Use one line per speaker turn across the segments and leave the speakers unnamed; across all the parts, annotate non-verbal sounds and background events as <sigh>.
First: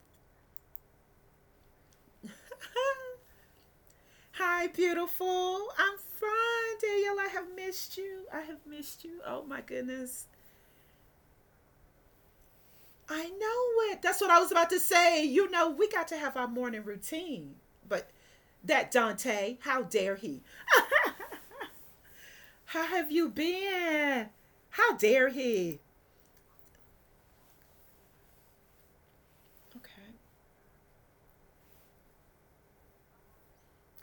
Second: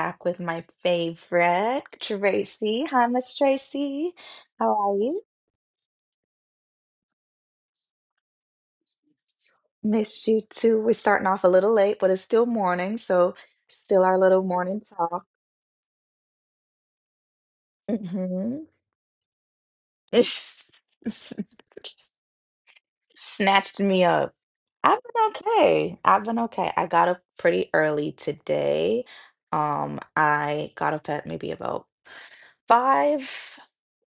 back with my favorite, Tracy.
<laughs>
Hi, Miss Tracy.
Hi,
How are you?
beautiful. I'm fine, Danielle. I have missed you. I have missed you. Oh my goodness.
Missed you too. We're starting off a little late, but it's still morning. So,
I know
still
it.
our
That's what
little
I was about
morning
to
talk.
say. You know, we got to have our morning routine. But
Hmm.
that Dante, how dare he?
<laughs>
How have you
Snatched me up.
been?
I've
How
been
dare he?
okay. I've been okay. I got up pretty early today.
Okay.
I got up at maybe about five.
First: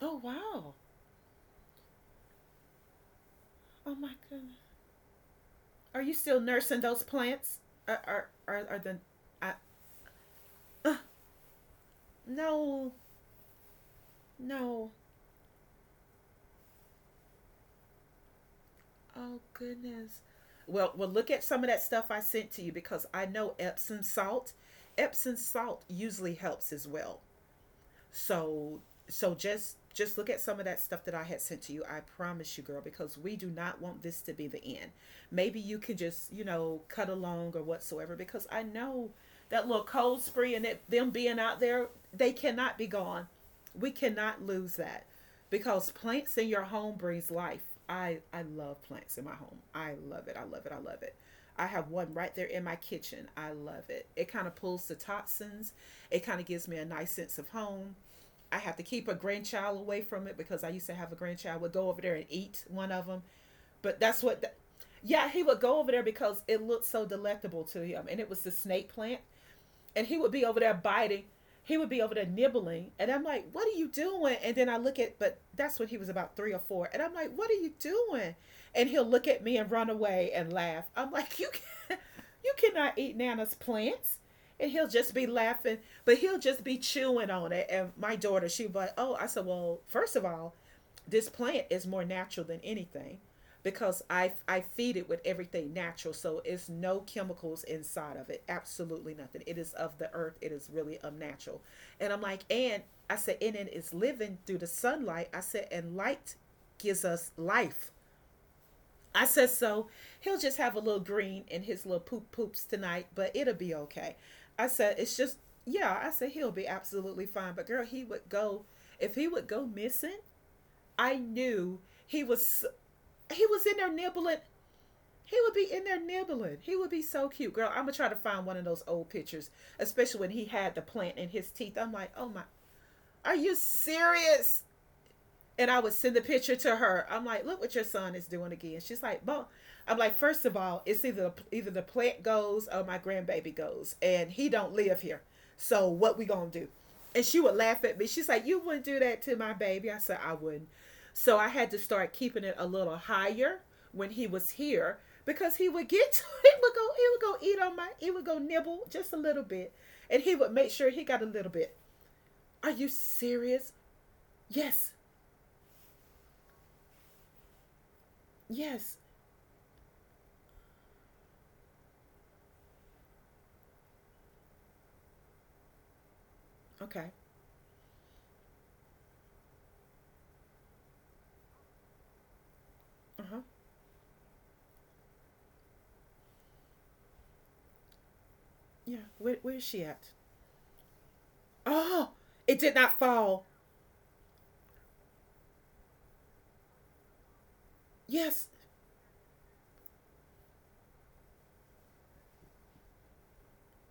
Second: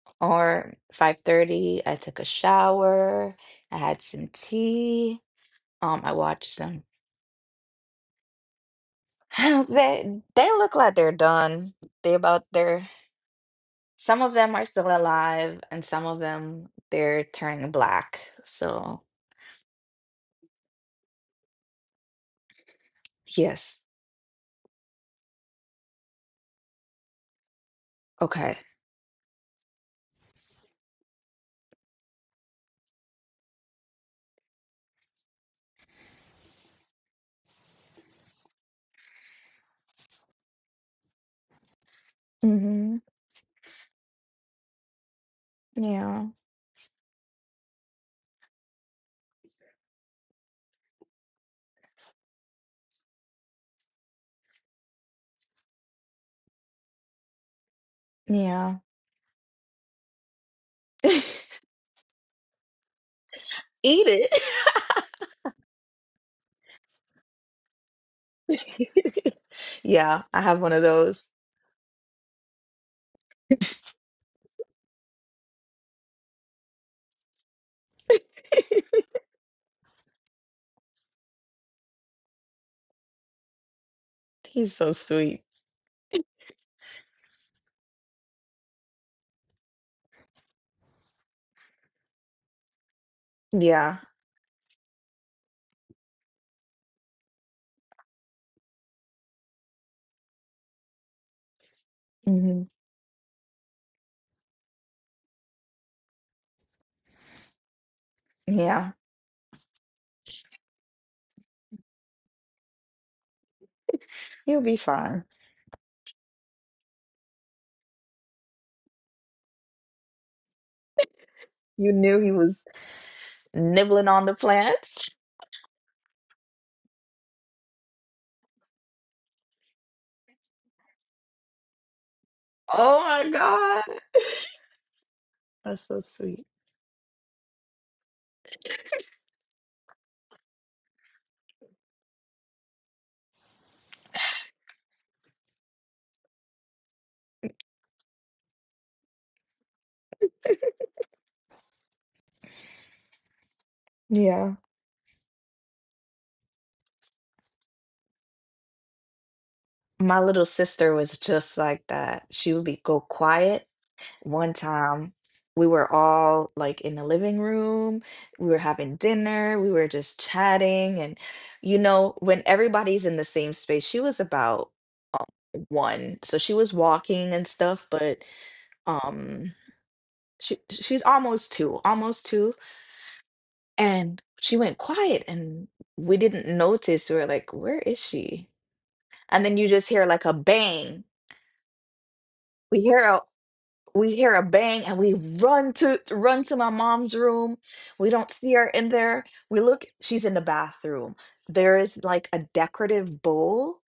Oh
Or
wow.
5:30 I took a shower. I
Oh
had
my
some
goodness.
tea.
Are
I
you still
watched
nursing
some.
those plants? Are the?
<laughs>
I,
<sighs> They look like
uh,
they're done. They about they're
no,
Some of them are still
no.
alive, and some of them they're turning black, so
Oh goodness. Well, look at some of that stuff I sent to you because I know
yes.
Epsom salt. Epsom salt usually helps as well.
Okay.
So so just look at some of that stuff that I had sent to you. I promise you, girl, because we do not want this to be the end. Maybe you can just, you know, cut along or whatsoever because I know that little cold spree and it, them being out there, they cannot be
Mm-hmm.
gone. We cannot lose that because
Yeah.
plants in your home brings life. I love plants in my home. I love it. I love it. I love it. I have one right there in my kitchen. I love it. It kind of pulls the toxins. It kind of gives me a nice sense of home. I
Yeah.
have to keep a grandchild away from it because I used to
<laughs>
have a
Eat
grandchild would go over there and eat one of them. But that's
it.
what, the, yeah, he would go over there because it looked so delectable to him, and it was the snake plant,
<laughs>
and he
Yeah,
would
I
be
have
over
one
there
of those.
biting. He would be over there nibbling, and I'm like, "What are you doing?" And then I look at, but that's when he was about three or four, and I'm like, "What are you doing?" And
<laughs>
he'll look at me and run away and laugh. I'm like, <laughs> "You can, you cannot eat Nana's plants." And
He's
he'll
so
just be
sweet.
laughing, but he'll just be chewing on it. And my daughter, she was like, "Oh," I said, "Well, first of all, this plant is more natural than anything
Yeah.
because I feed it with everything natural. So it's no chemicals inside of it. Absolutely nothing. It is of the earth. It is really unnatural. And I'm like,
Hmm.
and I said, and it is living through the sunlight. I said, and light gives us life.
Yeah,
I said, so he'll just have a little green in his little poop poops tonight, but it'll be okay.
you'll
I
be
said, it's
fine.
just, yeah, I said, he'll be absolutely fine. But girl, he would go, if he would go missing, I knew
You knew
he
he
was
was
he was in there
nibbling on the
nibbling.
plants.
He would be in there nibbling. He would be so cute, girl. I'm gonna try to find one of those old pictures, especially when he had the plant in his teeth. I'm like, oh my,
Oh my
are you
God.
serious? And I
That's
would
so
send the
sweet.
picture to her. I'm like, look what your son is doing again. She's like, well, I'm like, first of all, it's either the plant goes or my grandbaby goes, and he don't live here. So what we gonna do? And she would laugh at me. She's like, you wouldn't do that to my baby. I said, I wouldn't. So I had to start keeping it a little higher when he was
Yeah.
here because he would get <laughs> to it would go he would go eat on my he would go nibble just a little bit,
My
and he
little
would make sure
sister
he
was
got a little
just
bit.
like that. She would
Are
be
you
go quiet.
serious?
One
Yes.
time, we were all like in the living room. We were having
Yes.
dinner. We were just chatting. And, you know, when everybody's in the same space, she was about um, one. So she was
Okay.
walking and stuff, but um she's almost two, almost two.
Uh huh.
And she went quiet, and we didn't notice. We were like, "Where is she?"
Yeah. Where
And
where
then
is
you
she
just hear
at?
like a bang.
Oh, it did
We
not
hear a
fall.
we hear a bang, and we run to my mom's room. We don't
Yes.
see her in there. We look, she's in the bathroom. There is like a decorative bowl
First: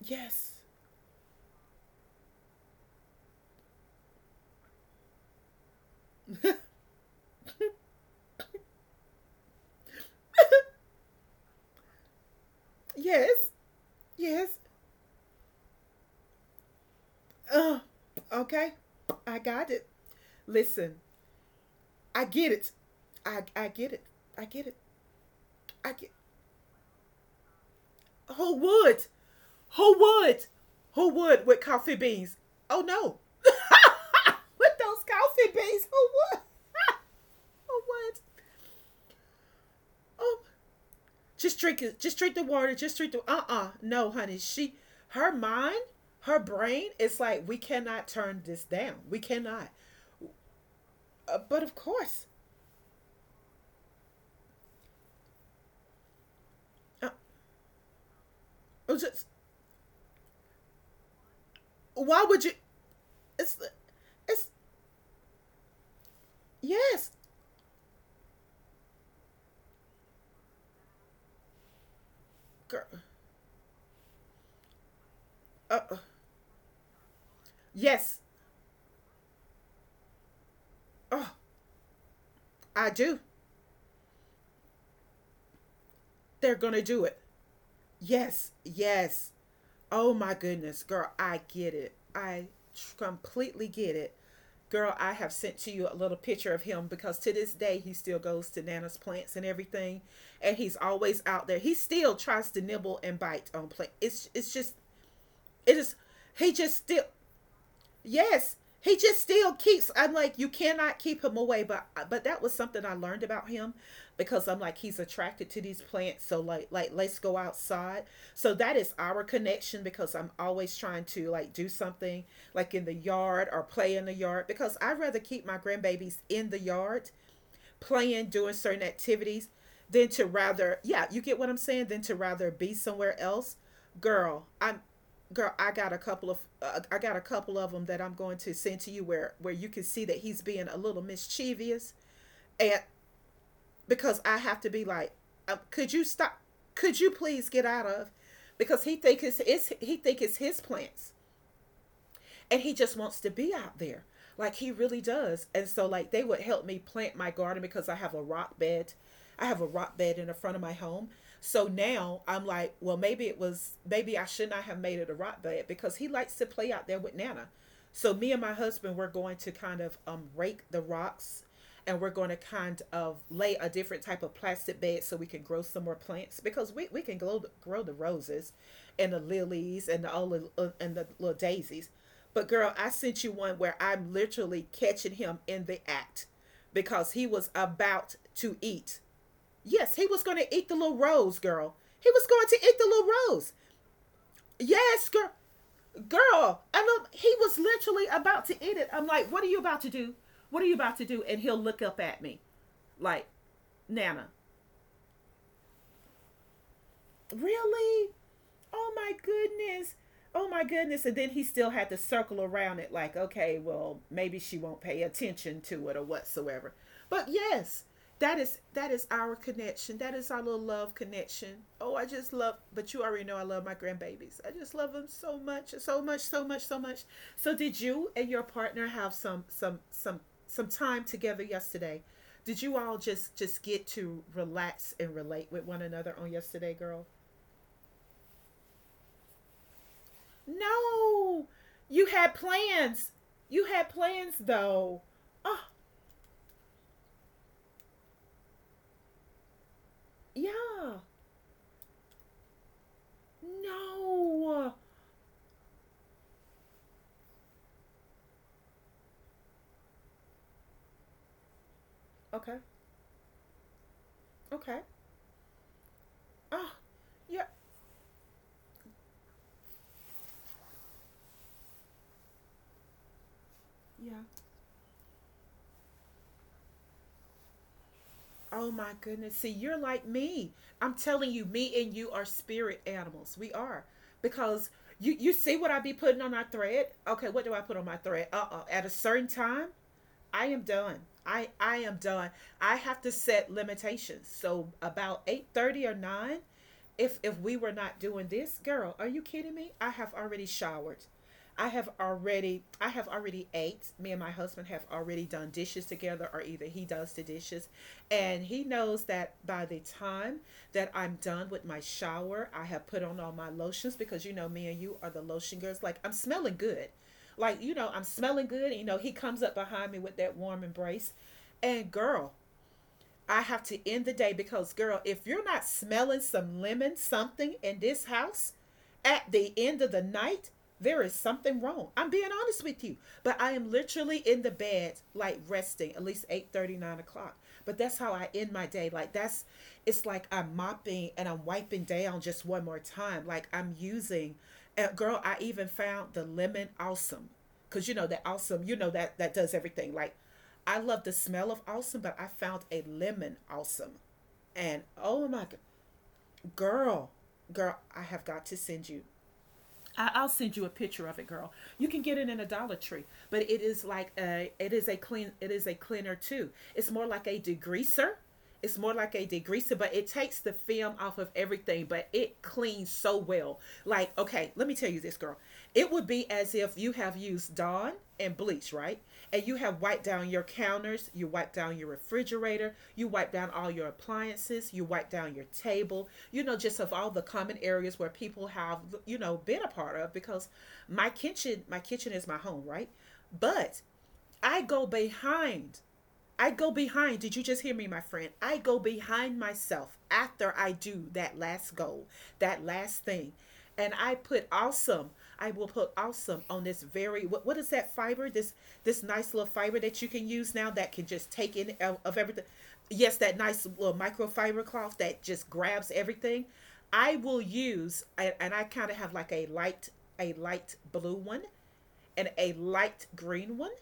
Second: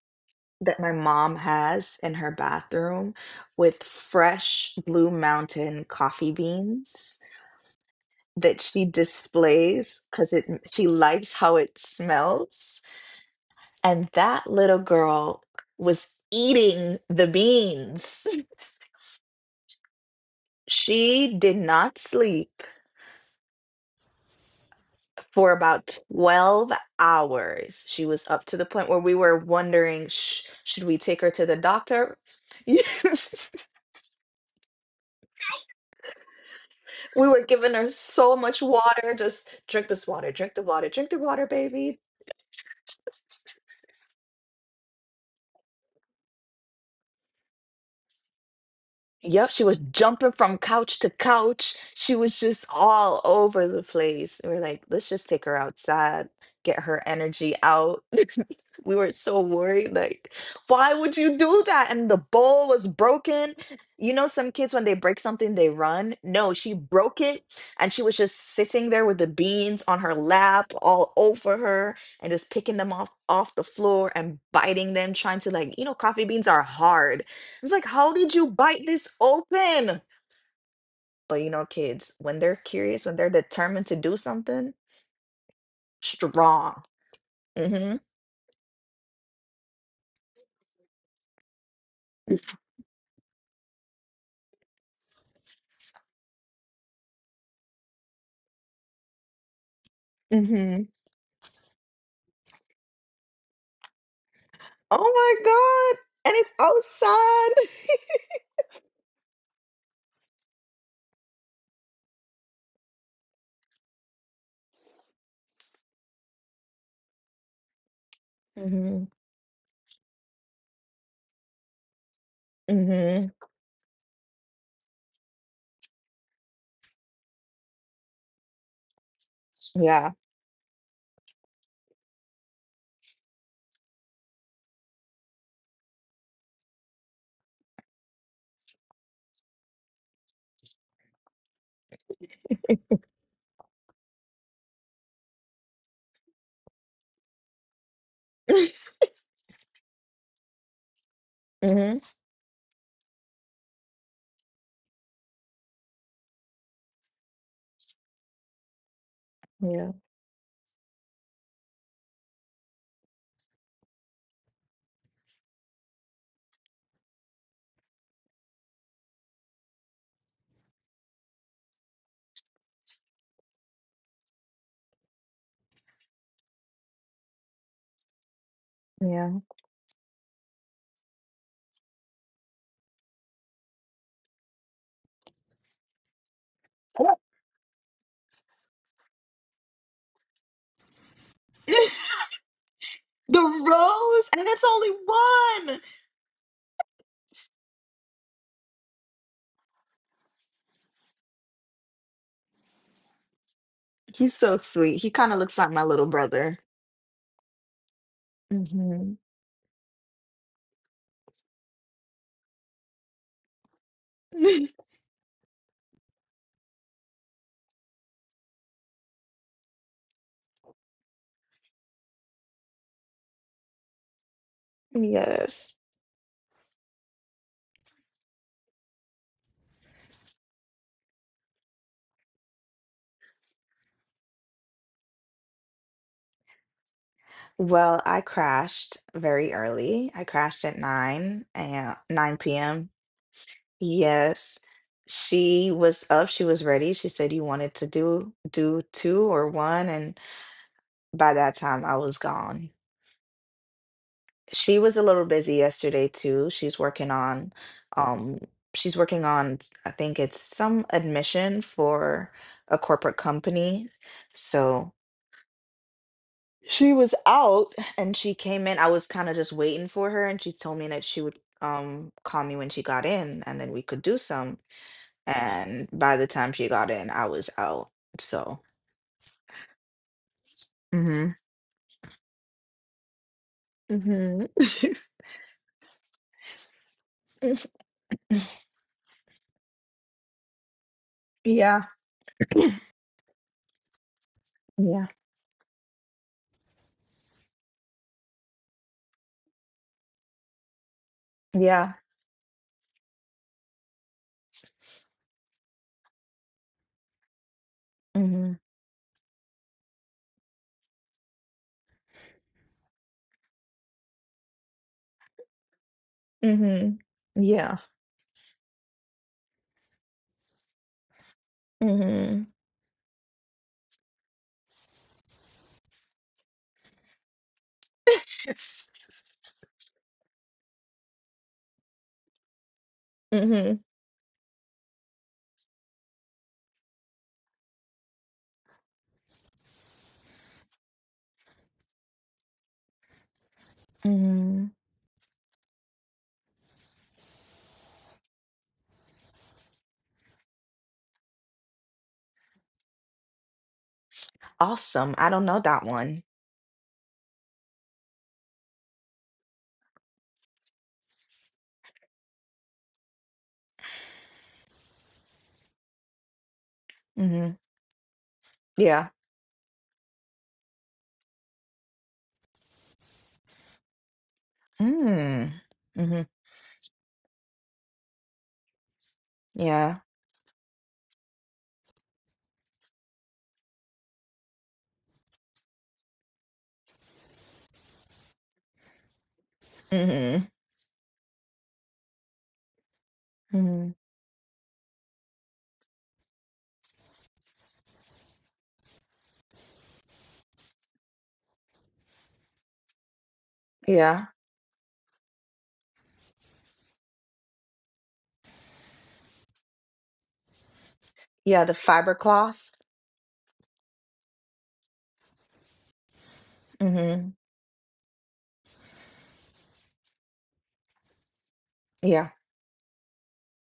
Yes.
that my mom has in her bathroom with fresh Blue Mountain coffee
<laughs>
beans that she displays because it she likes how it smells.
Yes.
And that
Yes.
little girl was eating the
Uh,
beans. <laughs>
okay. I got it. Listen,
She did not
I get
sleep
it. I get it. I get it.
for
I
about
get.
12 hours. She was up
Who
to the point where
would?
we were
Who
wondering, "Sh-
would?
should we
Who
take her to
would
the
with coffee
doctor?" <laughs>
beans? Oh no.
Yes.
<laughs> With those coffee beans, who would?
We were
<laughs>
giving
Who
her
would?
so much water, just drink this water,
Oh,
drink the water, drink the water,
just drink
baby.
it. Just drink the water. Just drink the. Uh, no, honey. She, her mind, her brain. It's like we cannot turn this down. We
Yep, she
cannot.
was jumping from couch to
But
couch.
of
She
course,
was just all over the place. We were like, let's just take her outside, get her
uh,
energy out. <laughs> We were
just,
so worried, like, why would you do that? And the
why would you?
bowl was broken.
It's,
You know,
it's
some kids, when they break something, they run. No, she
Yes,
broke it and she was just sitting there with the beans on her lap, all over her, and just picking them
girl.
off the floor and biting them, trying to like,
Uh, uh,
coffee beans are hard. It's like, how
yes.
did you bite this open?
Oh,
But, you know, kids, when they're
I
curious, when
do.
they're determined to do something,
They're
strong.
gonna do it.
Mm-hmm.
Yes, yes. Oh my goodness, girl, I get it. I completely get it. Girl, I have sent to you a little picture of him because to this day he still goes to Nana's plants and everything, and he's
Mm-hmm.
always out there. He still tries to nibble and bite on plant. It's just
Oh my
it is
God! And it's
he just still
outside. <laughs>
Yes, he just still keeps. I'm like, you cannot keep him away. But that was something I learned about him, because I'm like, he's attracted to these plants. So like let's go outside. So that is
Mm-hmm.
our connection because I'm always trying to like do something like in the
Mm-hmm.
yard or play in the yard because I'd rather keep my grandbabies in the yard playing, doing certain activities, than
Yeah.
to rather, yeah, you get what I'm saying, than to rather be somewhere else. Girl, I'm girl, I got a couple of I got a couple of them that I'm going to send to you where you can see that he's being a little mischievous, and because I have to be like, could you stop, could you please get out of,
<laughs>
because he think it's he think it's his plants,
Mm-hmm.
and he just wants to be out there like he really does. And so like they would help me plant my garden because I have a rock bed I have a
Yeah.
rock bed in the front of my home. So now I'm like, well, maybe it was, maybe I should not have made it a rock bed because he likes to play out there with Nana. So me and my husband were going to kind of rake the rocks, and we're going to kind of lay a different type of plastic bed so we can grow some more plants because we can grow the roses and the
Yeah.
lilies and and the little daisies. But girl, I sent you one where I'm literally catching him in the act because he was about to eat. Yes, he was going to eat the little rose, girl. He was going to eat the little
<laughs> The
rose.
rose, and it's only
Yes, girl.
one.
Girl, and look, he was literally about to eat it. I'm like, what are you about to do? What are you about to do? And he'll look up at me like, Nana,
He's so sweet. He kind of looks like my little brother.
really? Oh my
Hmm.
goodness. Oh my goodness. And then he still had to circle around it like, okay, well, maybe she won't
<laughs>
pay attention to it or whatsoever. But yes, that is our connection. That is our little love connection. Oh, I just love, but you already know I love my grandbabies. I just love them so much,
Yes.
so much, so much, so much. So did you and your partner have some time together yesterday? Did you all just get to relax and relate with one another on yesterday, girl?
Well, I crashed very early. I crashed at 9
No,
and
you had
9 p.m.
plans. You had plans
Yes.
though. Oh,
She was up, she was ready. She said you wanted to do two or one, and
yeah.
by that time I was gone.
No.
She was a little busy yesterday too. She's working on um she's working on, I think it's some admission for
Okay.
a corporate company.
Okay.
So,
Oh,
she was
yeah.
out and she came in. I was kind of just waiting for her and she told me that she would call me when she got in and then we could
Yeah.
do some. And by the time she got in, I was out. So,
Oh my goodness. See, you're like me. I'm telling
hmm.
you, me and you are spirit animals. We are.
Hmm.
Because
<laughs>
you see what I be putting on our thread? Okay, what do I put on my thread? Uh-uh. At a certain time, I am done. I
Yeah,
am done. I have to set limitations. So
yeah,
about 8:30 or 9, if we were not doing this, girl, are you kidding me? I have already showered. I have
yeah.
already I have already ate. Me and my husband have already done dishes together, or either he does the dishes, and
Hmm.
he knows that by the time that I'm done with my shower, I have put on all my lotions, because you know me and you are the lotion girls. Like, I'm smelling good.
Hmm.
Like, you
Yeah.
know, I'm smelling good, and you know he comes up behind me with that warm embrace, and girl,
Hmm.
I have to end the day because, girl, if you're not smelling some lemon something in this house at the end of the night, there is something wrong. I'm being honest with you. But I am
Hmm.
literally in the bed, like resting, at least 8:30, 9 o'clock. But that's how I end my day. Like, that's, it's like I'm mopping and I'm wiping down just one more time. Like, I'm using,
Hmm.
girl, I even found the lemon awesome. Cause you know that awesome, you know that that does everything. Like, I love the smell of awesome, but I found a lemon awesome. And
Awesome.
oh
I
my.
don't know that one.
Girl, Girl, I have got to send you. I'll send you a picture of it, girl. You can get it in a Dollar Tree, but it is like a it is a clean it is a cleaner too. It's more like a
Hmm.
degreaser. It's more
Yeah.
like a degreaser, but it takes the film off of everything, but it cleans so well. Like, okay, let me tell you this, girl. It would
Mm-hmm.
be as if you have used Dawn and bleach, right? And you have
Yeah.
wiped down your counters, you wiped down your refrigerator, you wiped down all your appliances, you wiped down your table, you know, just of all the common areas where people have, you know, been a part of because
Hmm.
my kitchen is my home, right? But
Hmm.
I go behind I go behind. Did you just hear me, my friend? I go behind myself after I do that last goal, that last thing. And I
Yeah.
put awesome. I will put awesome on this very what is that fiber? This nice little fiber that you can use now that can just take
Yeah,
in
the
of,
fiber
of everything.
cloth.
Yes, that nice little microfiber cloth that just grabs everything. I
Mhm.
will use and I kind of have like a light blue one and
Yeah.
a light green one.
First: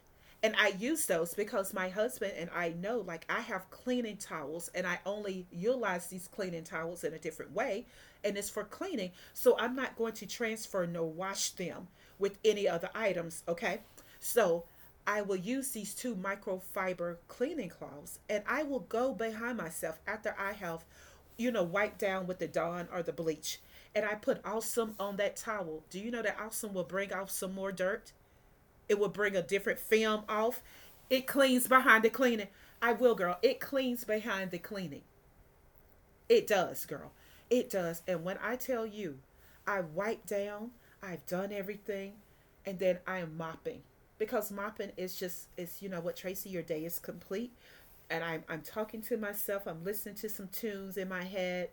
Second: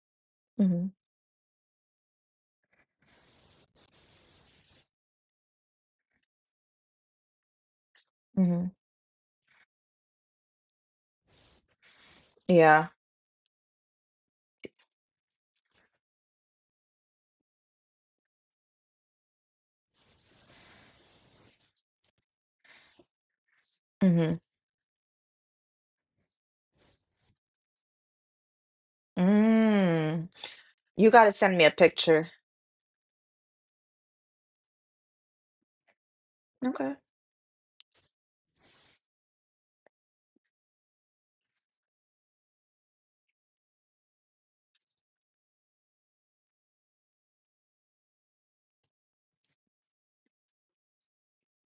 And I
Mhm.
use those because my husband and I know, like, I have cleaning towels and I only utilize these cleaning towels in a different way, and it's for
Mhm.
cleaning. So I'm not going to transfer nor wash them with any
Yeah.
other items, okay? So I will use these two microfiber cleaning cloths and I will go behind myself after I have, you know, wiped down with the Dawn or the bleach. And I
Mhm.
put Awesome on that towel. Do you know that Awesome will bring off some more dirt? It will bring a different film
Mm.
off.
You got
It
to send me
cleans
a
behind the
picture.
cleaning. I will, girl. It cleans behind the cleaning. It does,
Okay.
girl. It does. And when I tell you, I wipe down, I've done everything, and then I am mopping. Because mopping is just it's you know what, Tracy, your day is complete. And I'm talking to myself, I'm listening to some tunes in my head,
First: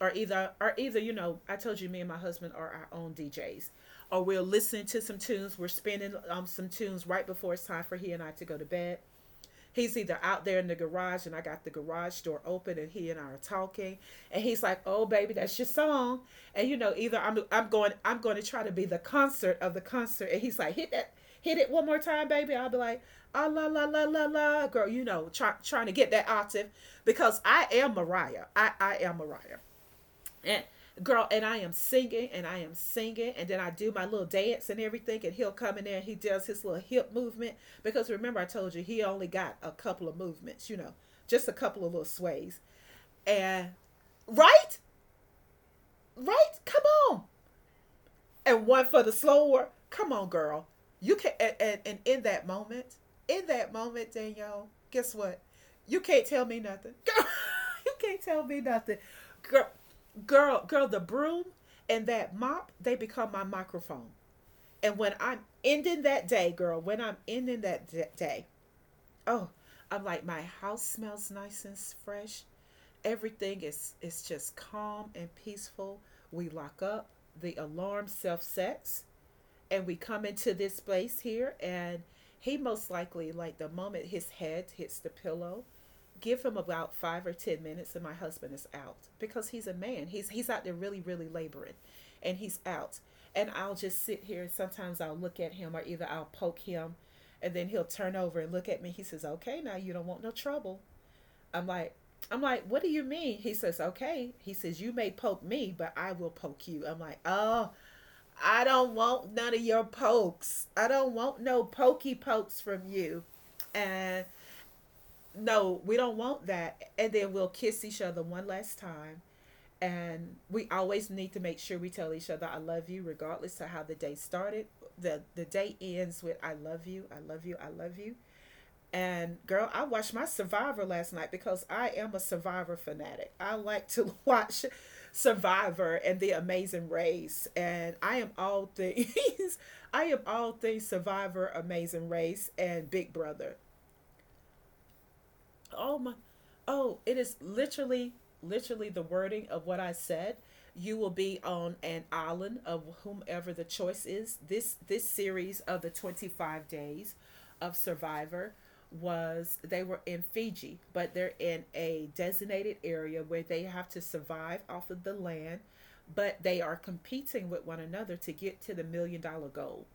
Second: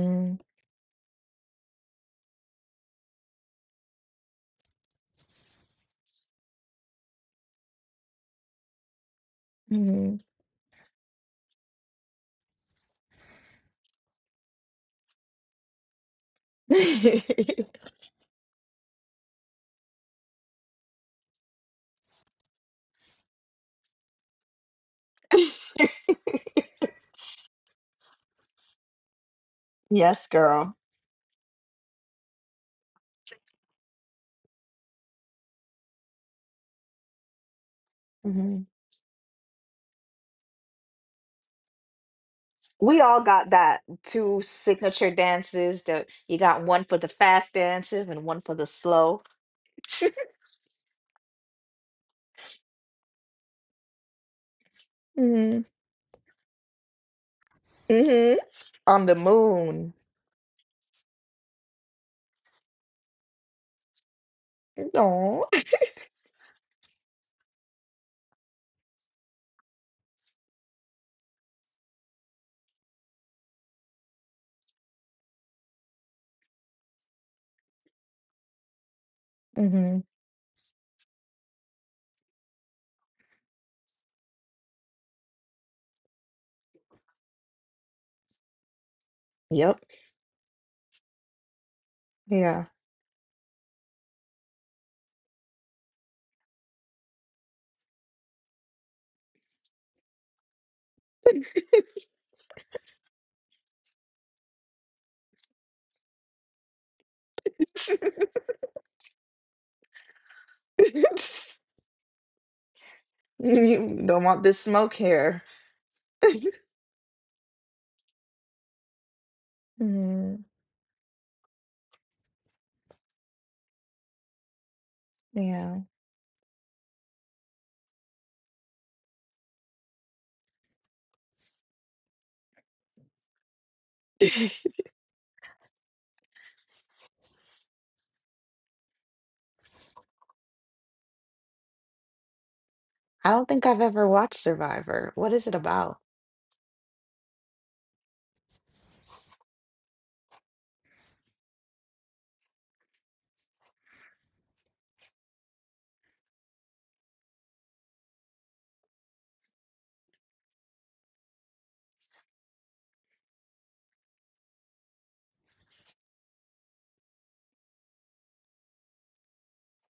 or either, you know, I told you me and my husband are our own DJs, or we'll listen to some tunes. We're spinning some tunes right before it's time for he and I to go to bed. He's
Mhm.
either out there in the garage and I got the garage door open, and he and I are talking, and he's like, oh baby, that's your song. And you know, either i'm, I'm
<laughs>
going i'm going to try to be the concert of the concert, and he's like, hit that, hit it one more time, baby. I'll be like, ah la la la la la, girl, you know, trying to get that octave,
<laughs>
because I am Mariah, I am Mariah.
Yes,
And
girl.
girl, and I am singing and I am singing, and then I do my little dance and everything, and he'll come in there and he does his little hip movement. Because remember, I
Mhm.
told you he only got a couple of movements, you know, just a couple of little sways.
We all got
And
that two
right?
signature dances that you
Right?
got one
Come
for the
on,
fast dances and one for the
and one for the
slow.
slower.
<laughs>
Come on, girl. You can and in that moment, Danielle, guess what?
Mhm.
You can't tell me nothing. Girl, <laughs> you can't
Mhm.
tell me nothing.
On the
Girl,
moon.
girl, the broom and that mop, they become my microphone. And when I'm
No. <laughs>
ending that day, girl, when I'm ending that day, oh, I'm like, my house smells nice and fresh. Everything is just calm and peaceful. We lock up. The alarm self sets and we
Mhm.
come into this place here, and he most likely, like, the moment his head hits the pillow, give him about 5 or 10 minutes and my husband is out, because he's a
Yep.
man, he's out there really, really laboring. And he's
Yeah.
out, and I'll just sit here, and sometimes I'll look at him or either I'll poke him. And then he'll turn over and look at me. He says, okay, now you don't want no trouble. I'm like i'm like, what do you mean? He says, okay, he says, you may poke me, but I will poke you. I'm like, oh, I don't want none of your pokes. I don't want no
<laughs>
pokey pokes from you.
<laughs> You don't
And
want this smoke here. <laughs>
no, we don't want that. And then we'll kiss each other one last time. And
Mm,
we always need to make sure we tell each other I love you, regardless of how the day started. The day
yeah.
ends with I love you, I love you, I love you. And girl, I watched my Survivor last night because I am a Survivor fanatic. I like to <laughs>
I
watch Survivor and The Amazing Race, and I am all things. <laughs> I am all things Survivor, Amazing Race, and Big
don't
Brother.
think I've ever watched Survivor. What is it about?
Oh my, oh, it is literally, literally the wording of what I said. You will be on an island of whomever the choice is. This series of the 25 days of Survivor was, they were in Fiji, but they're in a designated area where they have to survive off of the land, but they are competing with one another to get to the million dollar goal.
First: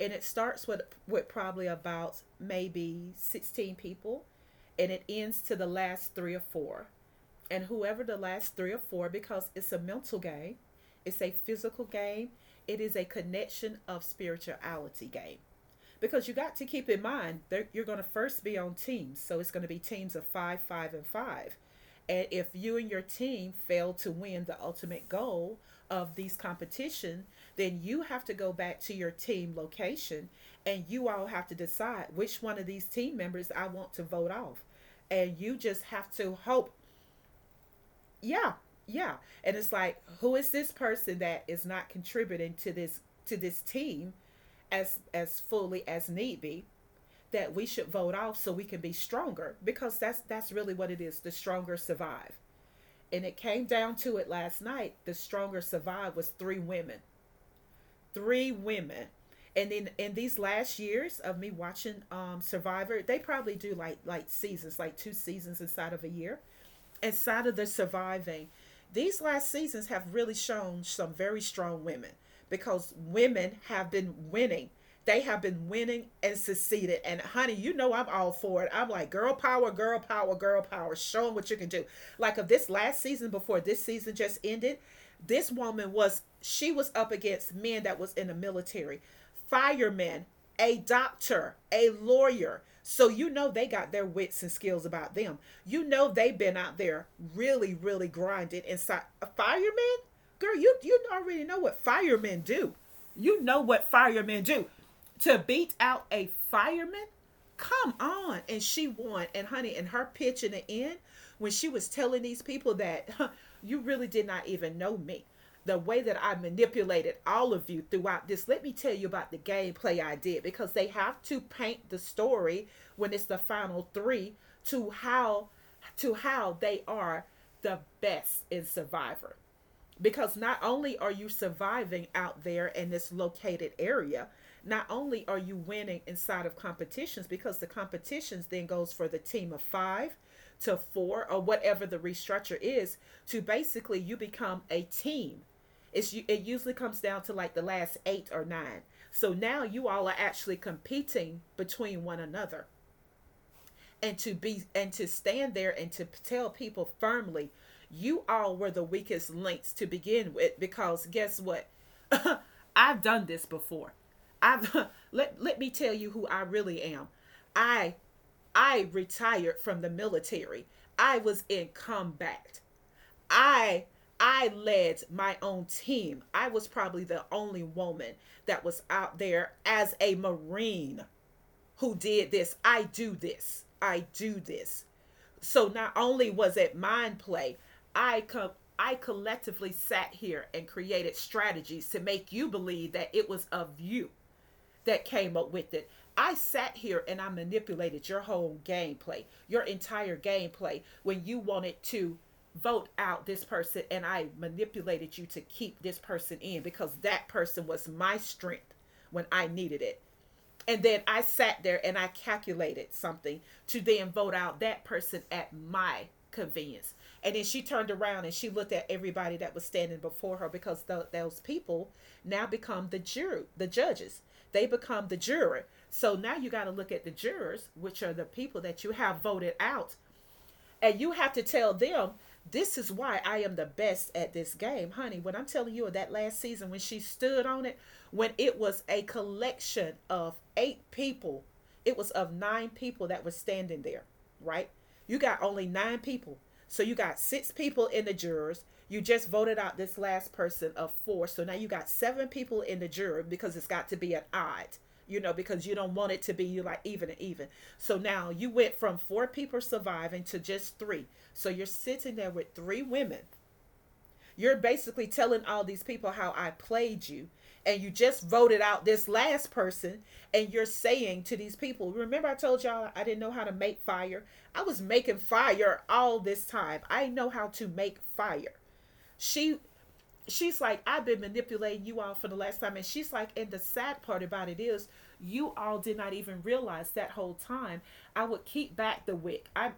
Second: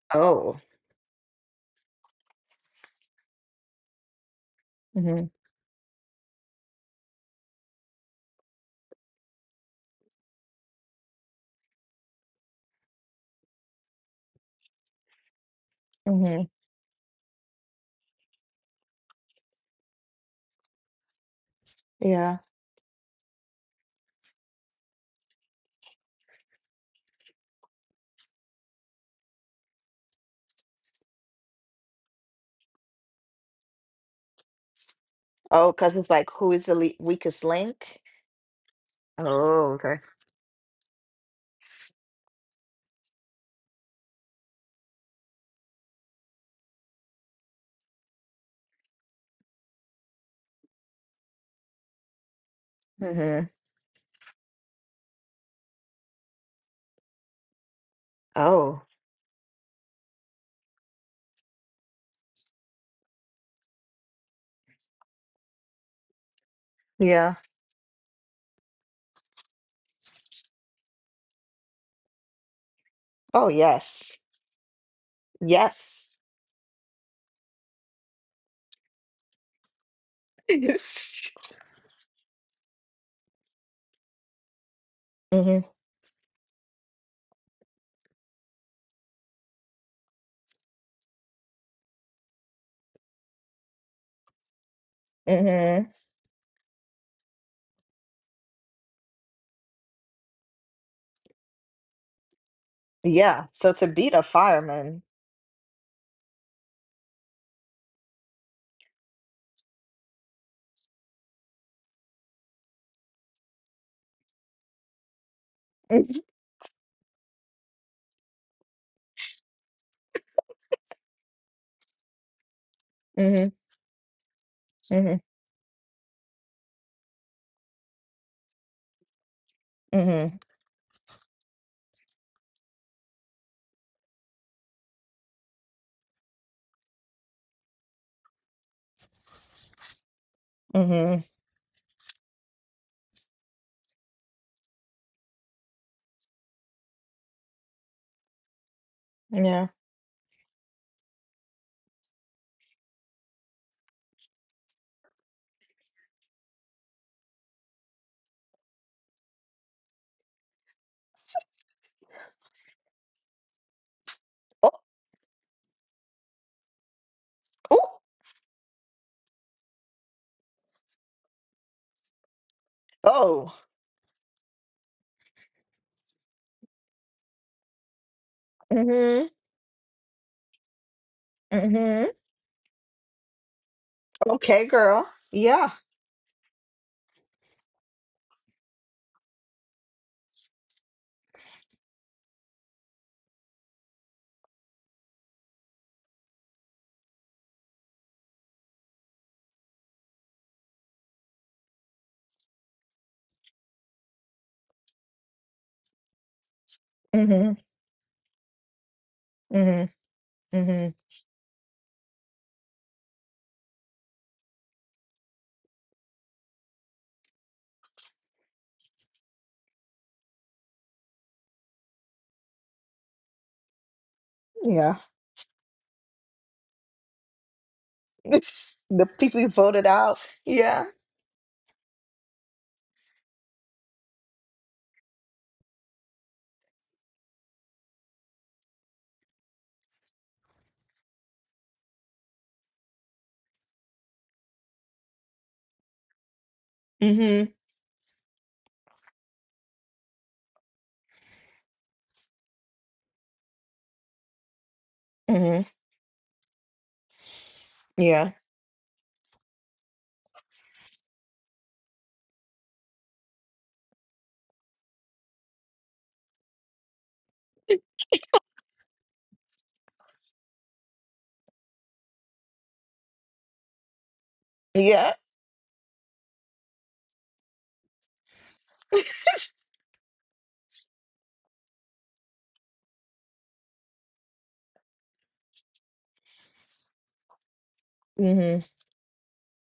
And it
Oh.
starts with probably about maybe 16 people, and it
Hmm.
ends to the last three or four. And whoever the last three or four, because it's a mental game, it's a physical game, it is a connection of spirituality game. Because you
Hmm.
got to keep in mind that you're going to first be on teams, so it's going to be teams of five, five and five. And
Yeah.
if you and your team fail to win the ultimate goal of these competition, then you have to go back to your team location, and you all have to decide which one of these team members I want to vote off. And you
Oh,
just
because
have
it's like,
to
who is
hope.
the le weakest link?
Yeah, yeah. And it's
Oh, okay.
like, who is this person that is not contributing to this, to this team as fully as need be, that we should vote off so we can be stronger? Because that's really what it is. The stronger survive. And it
Hmm.
came down to it last night, the stronger survive was three women, three
Oh,
women. And then in these last years of me watching Survivor, they probably do like seasons, like two seasons inside of a year.
yeah.
Outside of the surviving, these last seasons have really shown some very strong women, because
Oh,
women have been
yes.
winning. They have been winning
Yes. <laughs>
and succeeded. And honey, you know I'm all for it. I'm like, girl power, girl power, girl power. Show 'em what you can do. Like, of this last season before this season just ended, this
Hmm.
woman was, she was up against men that was in the military, fireman, a doctor, a lawyer. So you know they got their wits and skills about them. You
Hmm.
know they've been out there really, really grinding. Inside a fireman? Girl, you already know what firemen do. You
Yeah.
know
So to
what
beat a
firemen do.
fireman.
To beat out a fireman, come on. And she won. And honey, and her pitch in the end, when she was telling these people that, <laughs> huh, you really did not even know me, the way that
Hmm.
I manipulated all of you throughout this, let me tell you about the gameplay I did. Because they have to paint the story when it's the
Hmm.
final three, to how, to how they are the best in Survivor. Because
Hmm.
not only are you surviving out there in this located area, not only are you winning inside of competitions, because the competitions then goes for the team of five to
Hmm.
four or whatever the restructure is, to basically you become a team. It usually comes down to like the last eight or nine. So now
Yeah.
you all are actually competing between one another. And to be and to stand there and to tell people firmly, you all were the weakest links to begin with, because guess what, <laughs> I've done this before.
Oh,
I've <laughs> let me tell you who I really am. i
oh,
i retired from the military, I was in combat.
oh.
I i led my own team, I was probably the only woman that was out
Hmm.
there as a marine who
Hmm.
did this. I do this. I do
Okay,
this.
girl.
So
Yeah.
not only was it mind play, I come I collectively sat here and created strategies to make you believe that it was of you that came up with it. I sat here and I manipulated your whole gameplay, your entire gameplay, when you wanted to vote out this person, and I manipulated you to keep this person in because that
Hmm.
person was my strength when I needed
Hmm.
it. And
Hmm.
then I sat there and I calculated something to then vote out that person at my convenience. And then she turned around and she looked at everybody that was standing before her because those people now become the jury, the judges. They
Yeah.
become the jury. So now you got to look at the jurors, which are the people that
<laughs>
you
The
have
people you
voted
voted
out
out. Yeah.
and you have to tell them, this is why I am the best at this game, honey. When I'm telling you that last season when she stood on it, when it was a collection of eight people, it was of nine people that were standing there, right? You got only nine people. So you got
Hmm.
six people in the jurors. You just voted out this last person of four. So now you got seven people in the jury because it's got to be an odd,
Hmm.
because you don't want it to be you like even and even. So now
Yeah.
you went from four people surviving to just three. So you're sitting there with three women. You're basically telling all these people how I played you, and you just voted out this last person, and you're saying to these people, remember, I told y'all I didn't know how to make fire? I was
Yeah.
making fire all this time. I know how to make fire. She she's like, I've been manipulating you all for the last time. And she's like, and the sad part about it is, you all did not even realize that whole time. I would
Hmm.
keep back the wick. I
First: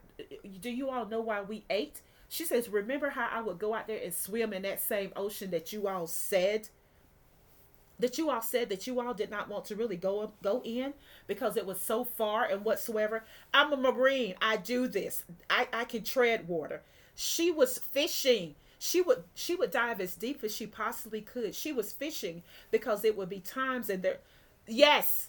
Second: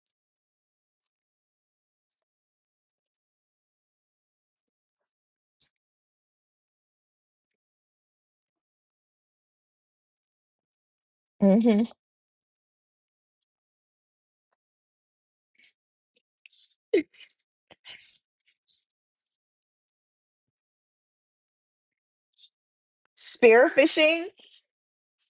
Do you all know why we ate? She says, remember how I would go out there and swim in that same ocean that you all said that you all did not want to really go up, go in because it was
Hmm.
so far and whatsoever. I'm a marine. I do this. I can tread water. She was fishing. She would dive as deep as she possibly could. She was fishing because it would be times and there.
Spearfishing.
Yes,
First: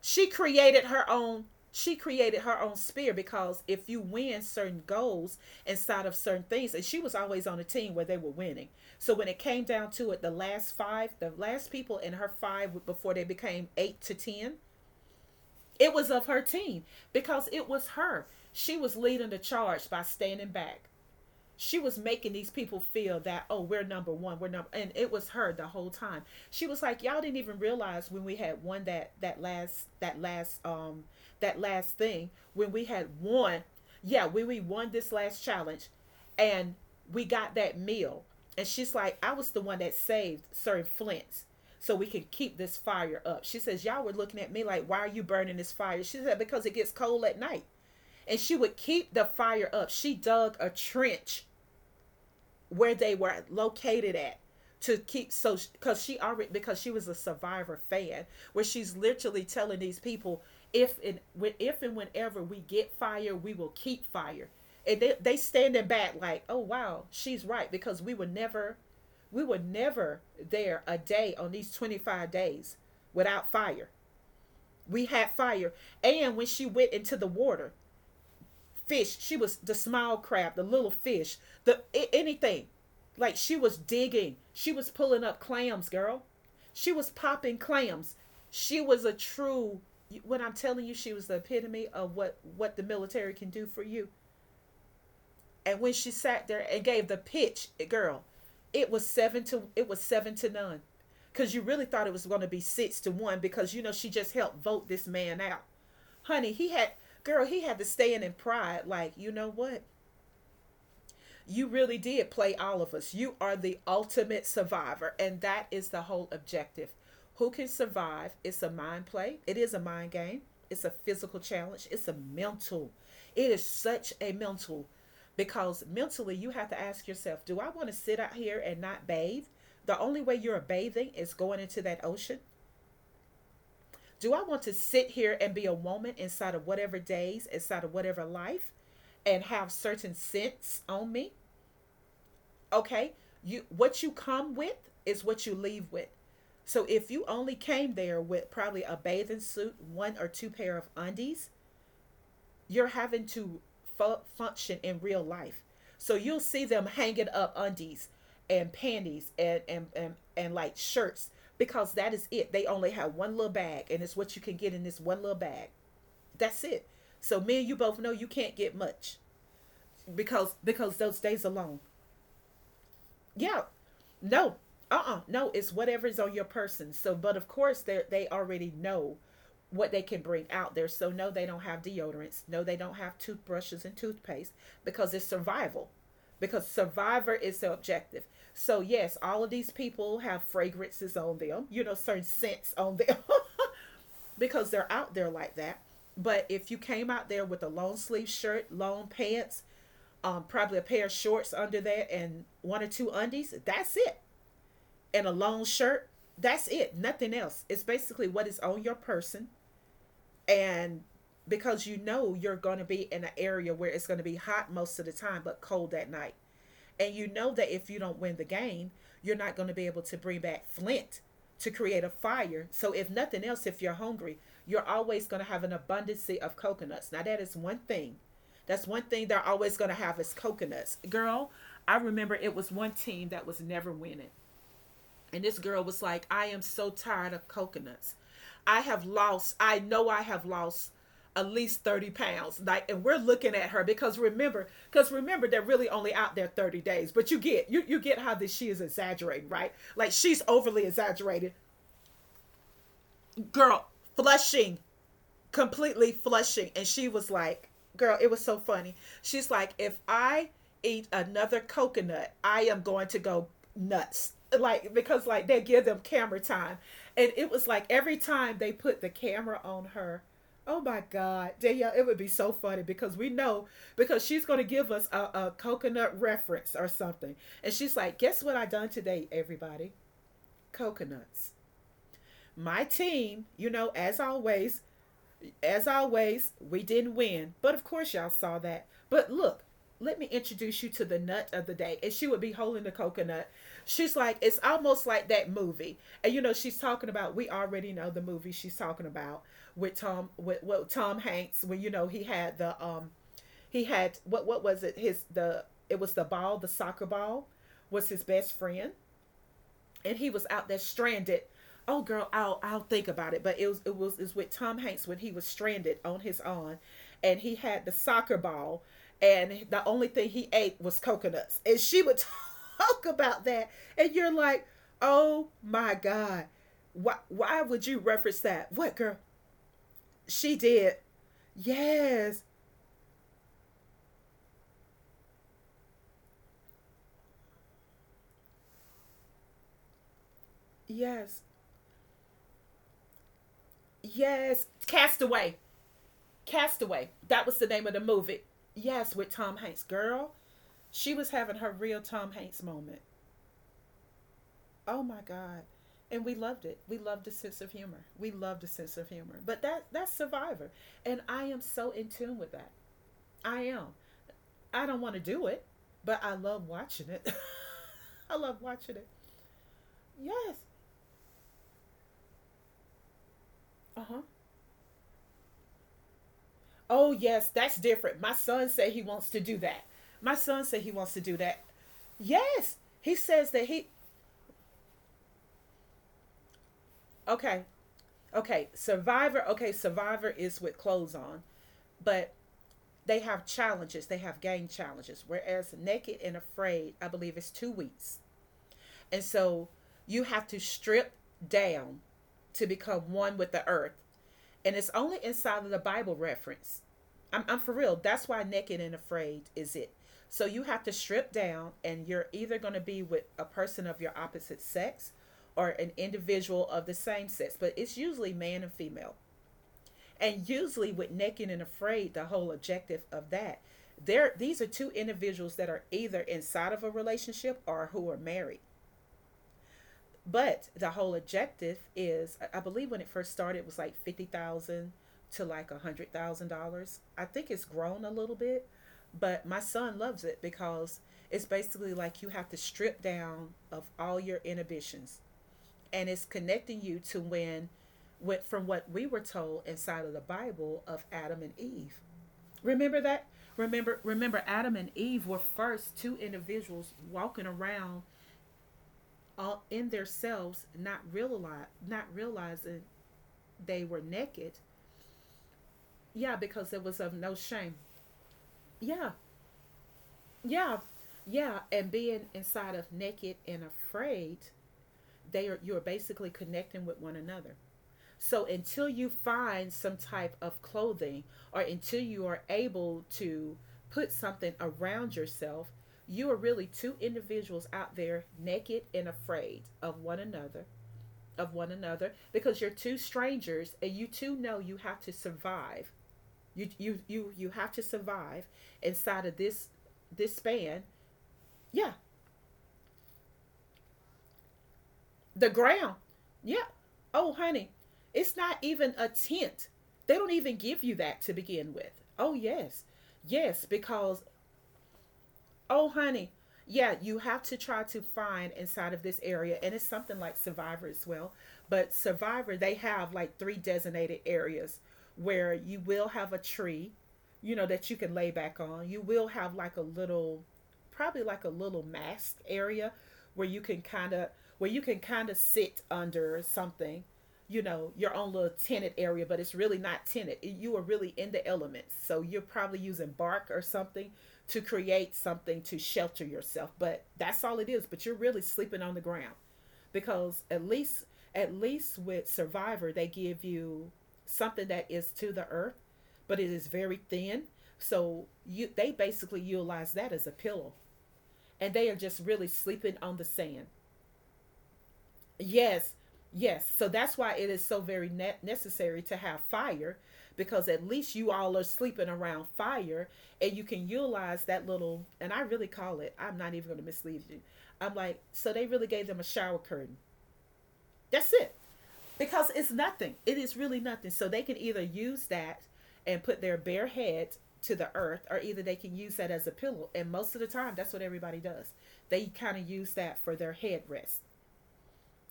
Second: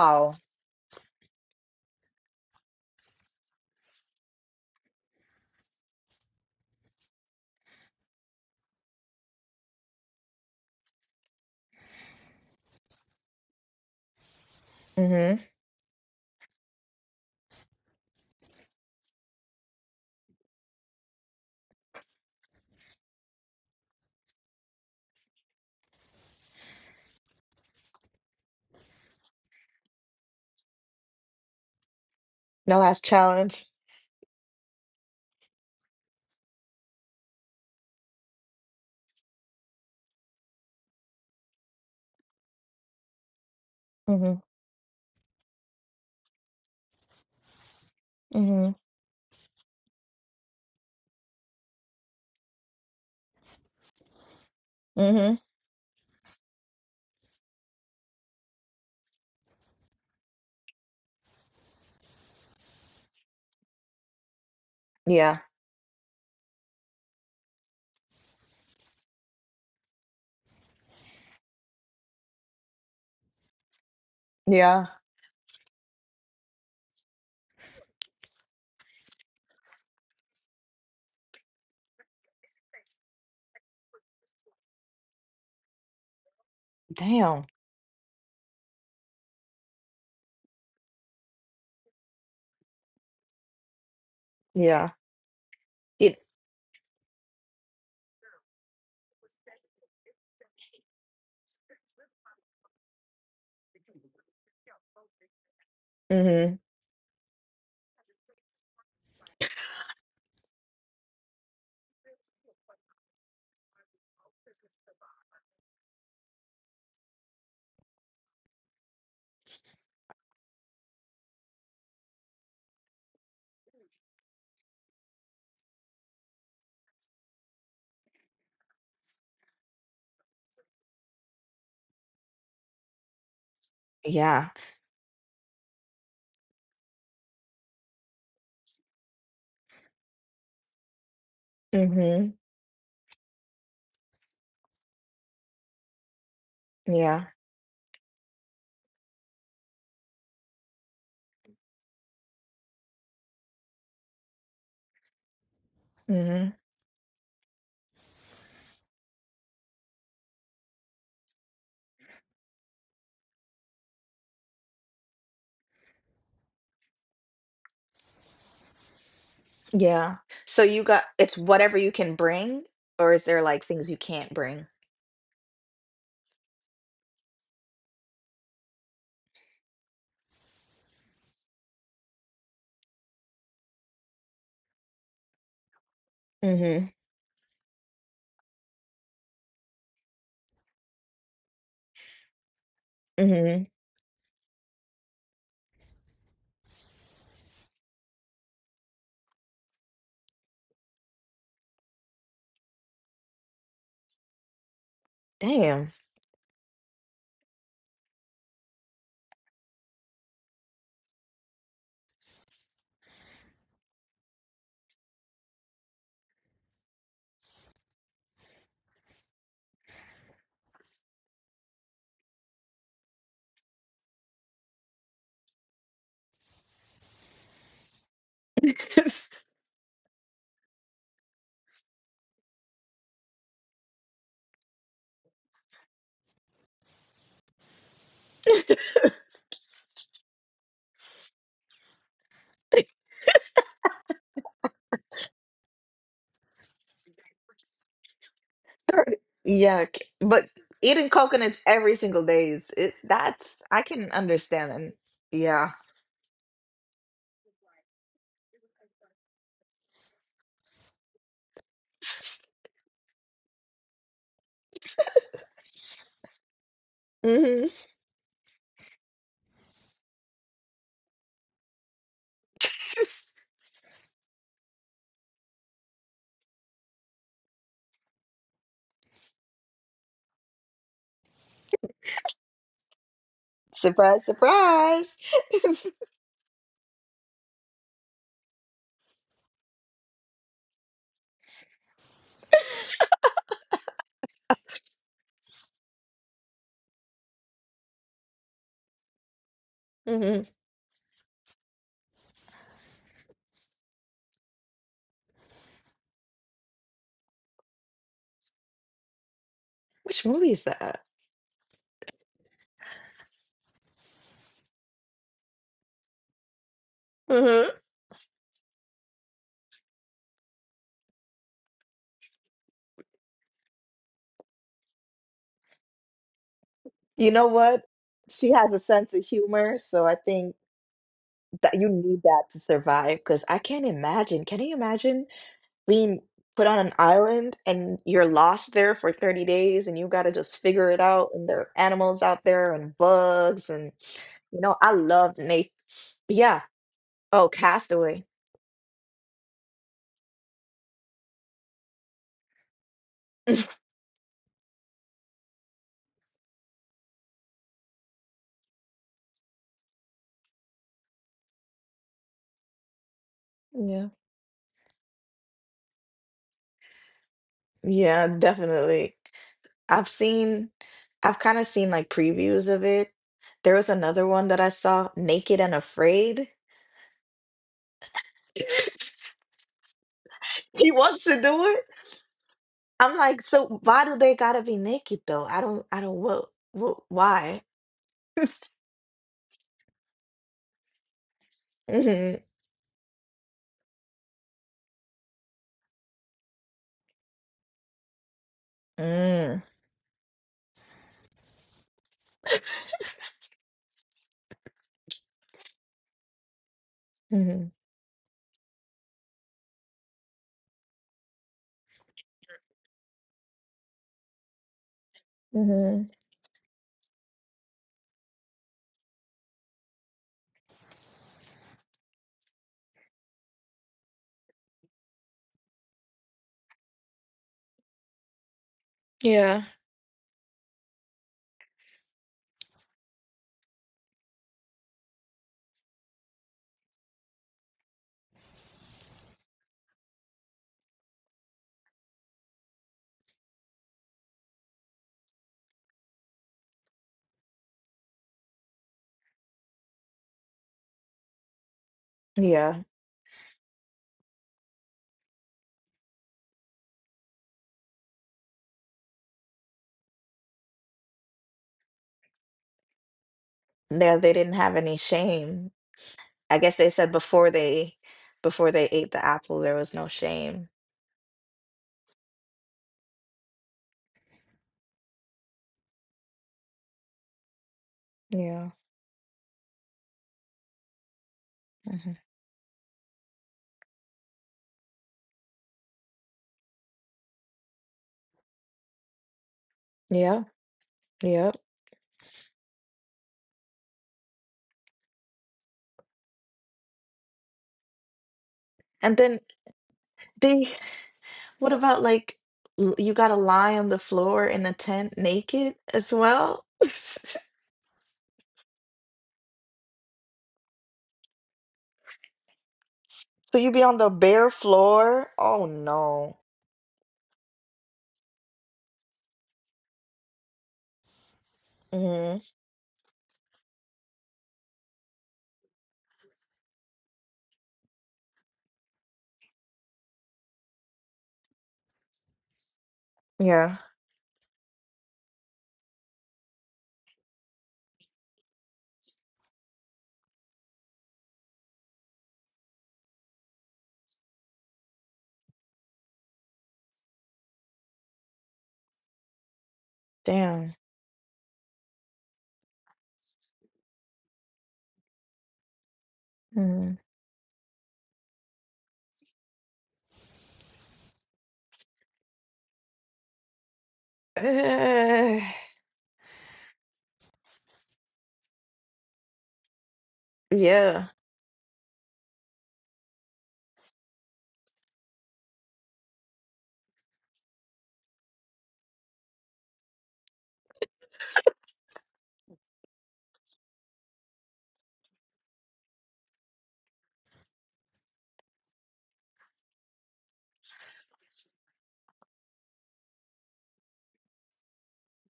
she created her own she created her own sphere, because if you win certain goals inside of certain things, and she was always on a team where they were winning. So when it came down to it, the last five, the last people in her five before they became eight to ten,
Hmm.
it was of her team because it was her. She was leading the charge by standing back. She was making these people feel that, oh, we're number one, we're number, and it was her the whole time. She was like, y'all didn't even realize when we had won that last thing when
No
we
last
had won.
challenge.
Yeah, we won this last challenge, and we got that meal. And she's like, I was the one that saved sir flint's, so we can keep this fire up. She says, y'all were looking
Hmm.
at me like, why are you burning this fire? She said, because it gets cold at night. And she would
Hmm.
keep the fire up. She dug a trench where they were located at to keep,
Hmm.
so because she already because she was a survivor fan, where she's literally telling these people, if and whenever we get fire, we will keep fire. And they
Yeah.
standing back like, oh wow, she's right, because we were never there a day on these 25 days without fire.
Yeah.
We had fire. And when she went into the water, fish. She was the small crab, the little fish, the anything. Like, she was digging. She was pulling up clams, girl. She was
Damn.
popping clams. She was a true. When I'm telling you, she was the epitome of what the military can do for you.
Yeah.
And when she
It.
sat there and gave the pitch, eh, girl, it was seven to none, because you really thought it was going to be 6-1, because you know she just helped vote this man out, honey.
Hmm.
He had Girl, he had to stay in pride. Like, you know what, you really did play all of us. You are the ultimate survivor, and that is the whole objective. Who can survive? It's a mind play, it is a mind game, it's a physical challenge, it's a mental. It is such a mental, because mentally you have to ask yourself, do I want to sit out here and not bathe? The only way you're bathing is going into that ocean. Do I
Yeah.
want to sit here and be a woman inside of whatever days, inside of whatever life, and have certain scents on me?
Hmm.
Okay? You What you come with is what you leave with. So if you
Yeah.
only came there with probably a bathing suit, one or two pair of undies, you're having to function in real life. So you'll
Hmm.
see them hanging up undies and panties and like shirts, because that is it. They only have one little bag and it's what you can get in this one little bag. That's it. So me and you both know you can't get much,
Yeah.
because
So you got
those
it's
days alone.
whatever you can bring, or is there
Yeah,
like things you can't
no.
bring?
Uh-uh, no, it's whatever is on your person. So but of course they already know what they can bring out there. So no, they don't have deodorants. No, they don't have toothbrushes and toothpaste, because it's survival, because
Mhm.
survivor is the objective. So yes, all of these people have fragrances on them, certain scents on them,
Mhm.
<laughs> because they're out there like that. But if you came out there with a long sleeve shirt, long pants, probably a pair of shorts under there and one or two undies, that's it, and a long
Damn.
shirt. That's it. Nothing else. It's basically what is on your person. And because you know you're going to be in an area where it's going to be hot most of the time, but cold at night. And you know that if you don't win the game, you're not going to be able to bring back flint to create a fire. So, if nothing else, if you're hungry, you're always going to have an abundance of coconuts. Now, that is one thing. That's one thing
<laughs>
they're always going to have is coconuts. Girl, I remember it was one team that was never winning. And this girl was like, I am so tired of coconuts. I know I have lost at least 30 pounds. Like, and we're looking at her, because, remember, they're really only out there 30 days. But you get how this she is exaggerating, right?
Yuck.
Like she's
But
overly
eating
exaggerated.
coconuts every single day is it, that's
Girl,
I can
flushing,
understand them. Yeah.
completely flushing. And she was like, girl, it was so funny. She's like, if I eat another coconut, I am going to go nuts. Like, because like they give them camera time. And it was
Hmm.
like every time they put the camera on her, oh my God, Danielle, it would be so funny because we
<laughs>
know because she's going to give us a coconut reference or something. And she's like, guess what I done today, everybody? Coconuts. My team, you know, as
Surprise,
always,
surprise.
as
<laughs>
always, we didn't win, but of course y'all saw that. But look, let me introduce you to the nut of the day. And she would be holding the coconut. She's like, it's almost like that movie. And you know, she's talking about, we already know the movie she's talking about, with Tom
Hmm.
with Tom Hanks, when you know he had the, he had what was it, his the, it was the ball, the soccer ball was his best friend, and he
Which
was
movie
out
is
there
that?
stranded. Oh girl, I'll think about it. But it was is with Tom Hanks when he was stranded on his own, and he
Hmm.
had the soccer ball, and the only thing he ate was coconuts. And she would <laughs> talk about that, and you're like, oh my god, why
You know
why would
what?
you reference
She
that?
has a
What, girl?
sense of humor, so I
She
think
did.
that you need
Yes,
that to survive. Because I can't imagine. Can you imagine? Being put on an island and you're lost there for 30 days and you got to just figure it out
yes,
and there are animals out there and bugs and, you
yes.
know, I loved
Castaway,
Nate. Yeah.
Castaway. That
Oh,
was the name of the
Castaway.
movie. Yes, with Tom Hanks, girl. She was having her real Tom Hanks moment. Oh my God. And we loved it. We loved the sense of humor. We loved the sense of humor. But that's Survivor. And I am so in tune with that. I am.
Yeah.
I don't want to do it, but I love watching it. <laughs>
Yeah,
I love watching it.
definitely. I've
Yes.
seen I've kind of seen like previews of it. There was
Uh-huh.
another one that I saw, Naked and Afraid.
Oh yes, that's different. My son said he wants
<laughs>
to do that. My son said he
He
wants to
wants
do
to
that.
do it.
Yes. He
I'm like,
says that
so
he.
why do they gotta be naked though? I don't, what,
Okay.
why? <laughs>
Okay, Survivor. Okay, Survivor is with clothes on, but
Hmm.
they have game challenges. Whereas Naked and Afraid, I believe, it's 2 weeks. And
Mm.
so you have to strip down to become one with the earth. And it's only inside of the Bible reference. I'm for
Mhm.
real. That's why Naked and Afraid is it. So you have to strip down, and you're either going to be with a person of your opposite sex or an
Mhm.
individual of the same sex, but it's usually man and female. And usually with Naked and Afraid, the whole objective of that, there these are two individuals that are either inside of a relationship or who are married.
Yeah.
But the whole objective is, believe when it first started, it was like $50,000 to like $100,000. I think it's grown a little bit, but my son loves it because it's basically like you have to strip down of all your inhibitions and it's connecting you to when went from what we were told inside of the Bible of Adam and Eve.
Yeah.
Remember that? Remember Adam and Eve were first two individuals walking around all in themselves not realizing they were
Yeah, they didn't
naked.
have any shame.
Yeah,
I
because
guess
it
they
was
said
of no
before
shame.
they before they
Yeah.
ate the apple, there was no shame.
Yeah. Yeah, and being inside of Naked and Afraid, they are you're basically connecting with one another. So
Yeah.
until you find some type of clothing or until
Mhm.
you are able to put something around yourself, you are really two individuals out there naked and afraid
Yeah.
of
Yeah.
one another because you're two strangers and you two know you have to survive. You have to survive
And
inside of
then
this
they
span.
what
Yeah,
about like you gotta lie on the floor in the tent
the
naked
ground.
as
Yeah.
well? <laughs>
Oh, honey, it's not even a tent. They don't even give you that to begin with. Oh, yes.
So
Yes,
you be on the
because
bare floor? Oh
oh honey,
no.
yeah, you have to try to find inside of this area, and it's something like Survivor as well, but
Hmm.
Survivor, they have like three designated areas where you will have a tree, you know, that you can lay back on. You will have like a little, probably like a little mask area where you
Yeah.
can kind of, sit under something. You know, your own little tented area, but it's really not tented. You are really in the elements, so you're probably using bark or something to create something to shelter yourself. But that's all it is. But you're really sleeping on the ground because at
Damn.
least, at least with Survivor they give you something that is to the earth, but it is very
Mhm.
thin. So you they basically utilize that as a pillow. And they are just really sleeping on the sand.
Ugh.
Yes, yes. So that's why it is so very necessary to have fire,
<sighs>
because at
Yeah.
least you all are sleeping around fire and you can utilize that little, and I really call it, I'm not even going to mislead you. I'm like, so they really gave them a shower curtain. That's it. Because it's nothing. It is really nothing. So they can either use that and put their bare head to the earth, or either they can use that as a pillow. And most of the time, that's what everybody does. They kind of use that for their headrest,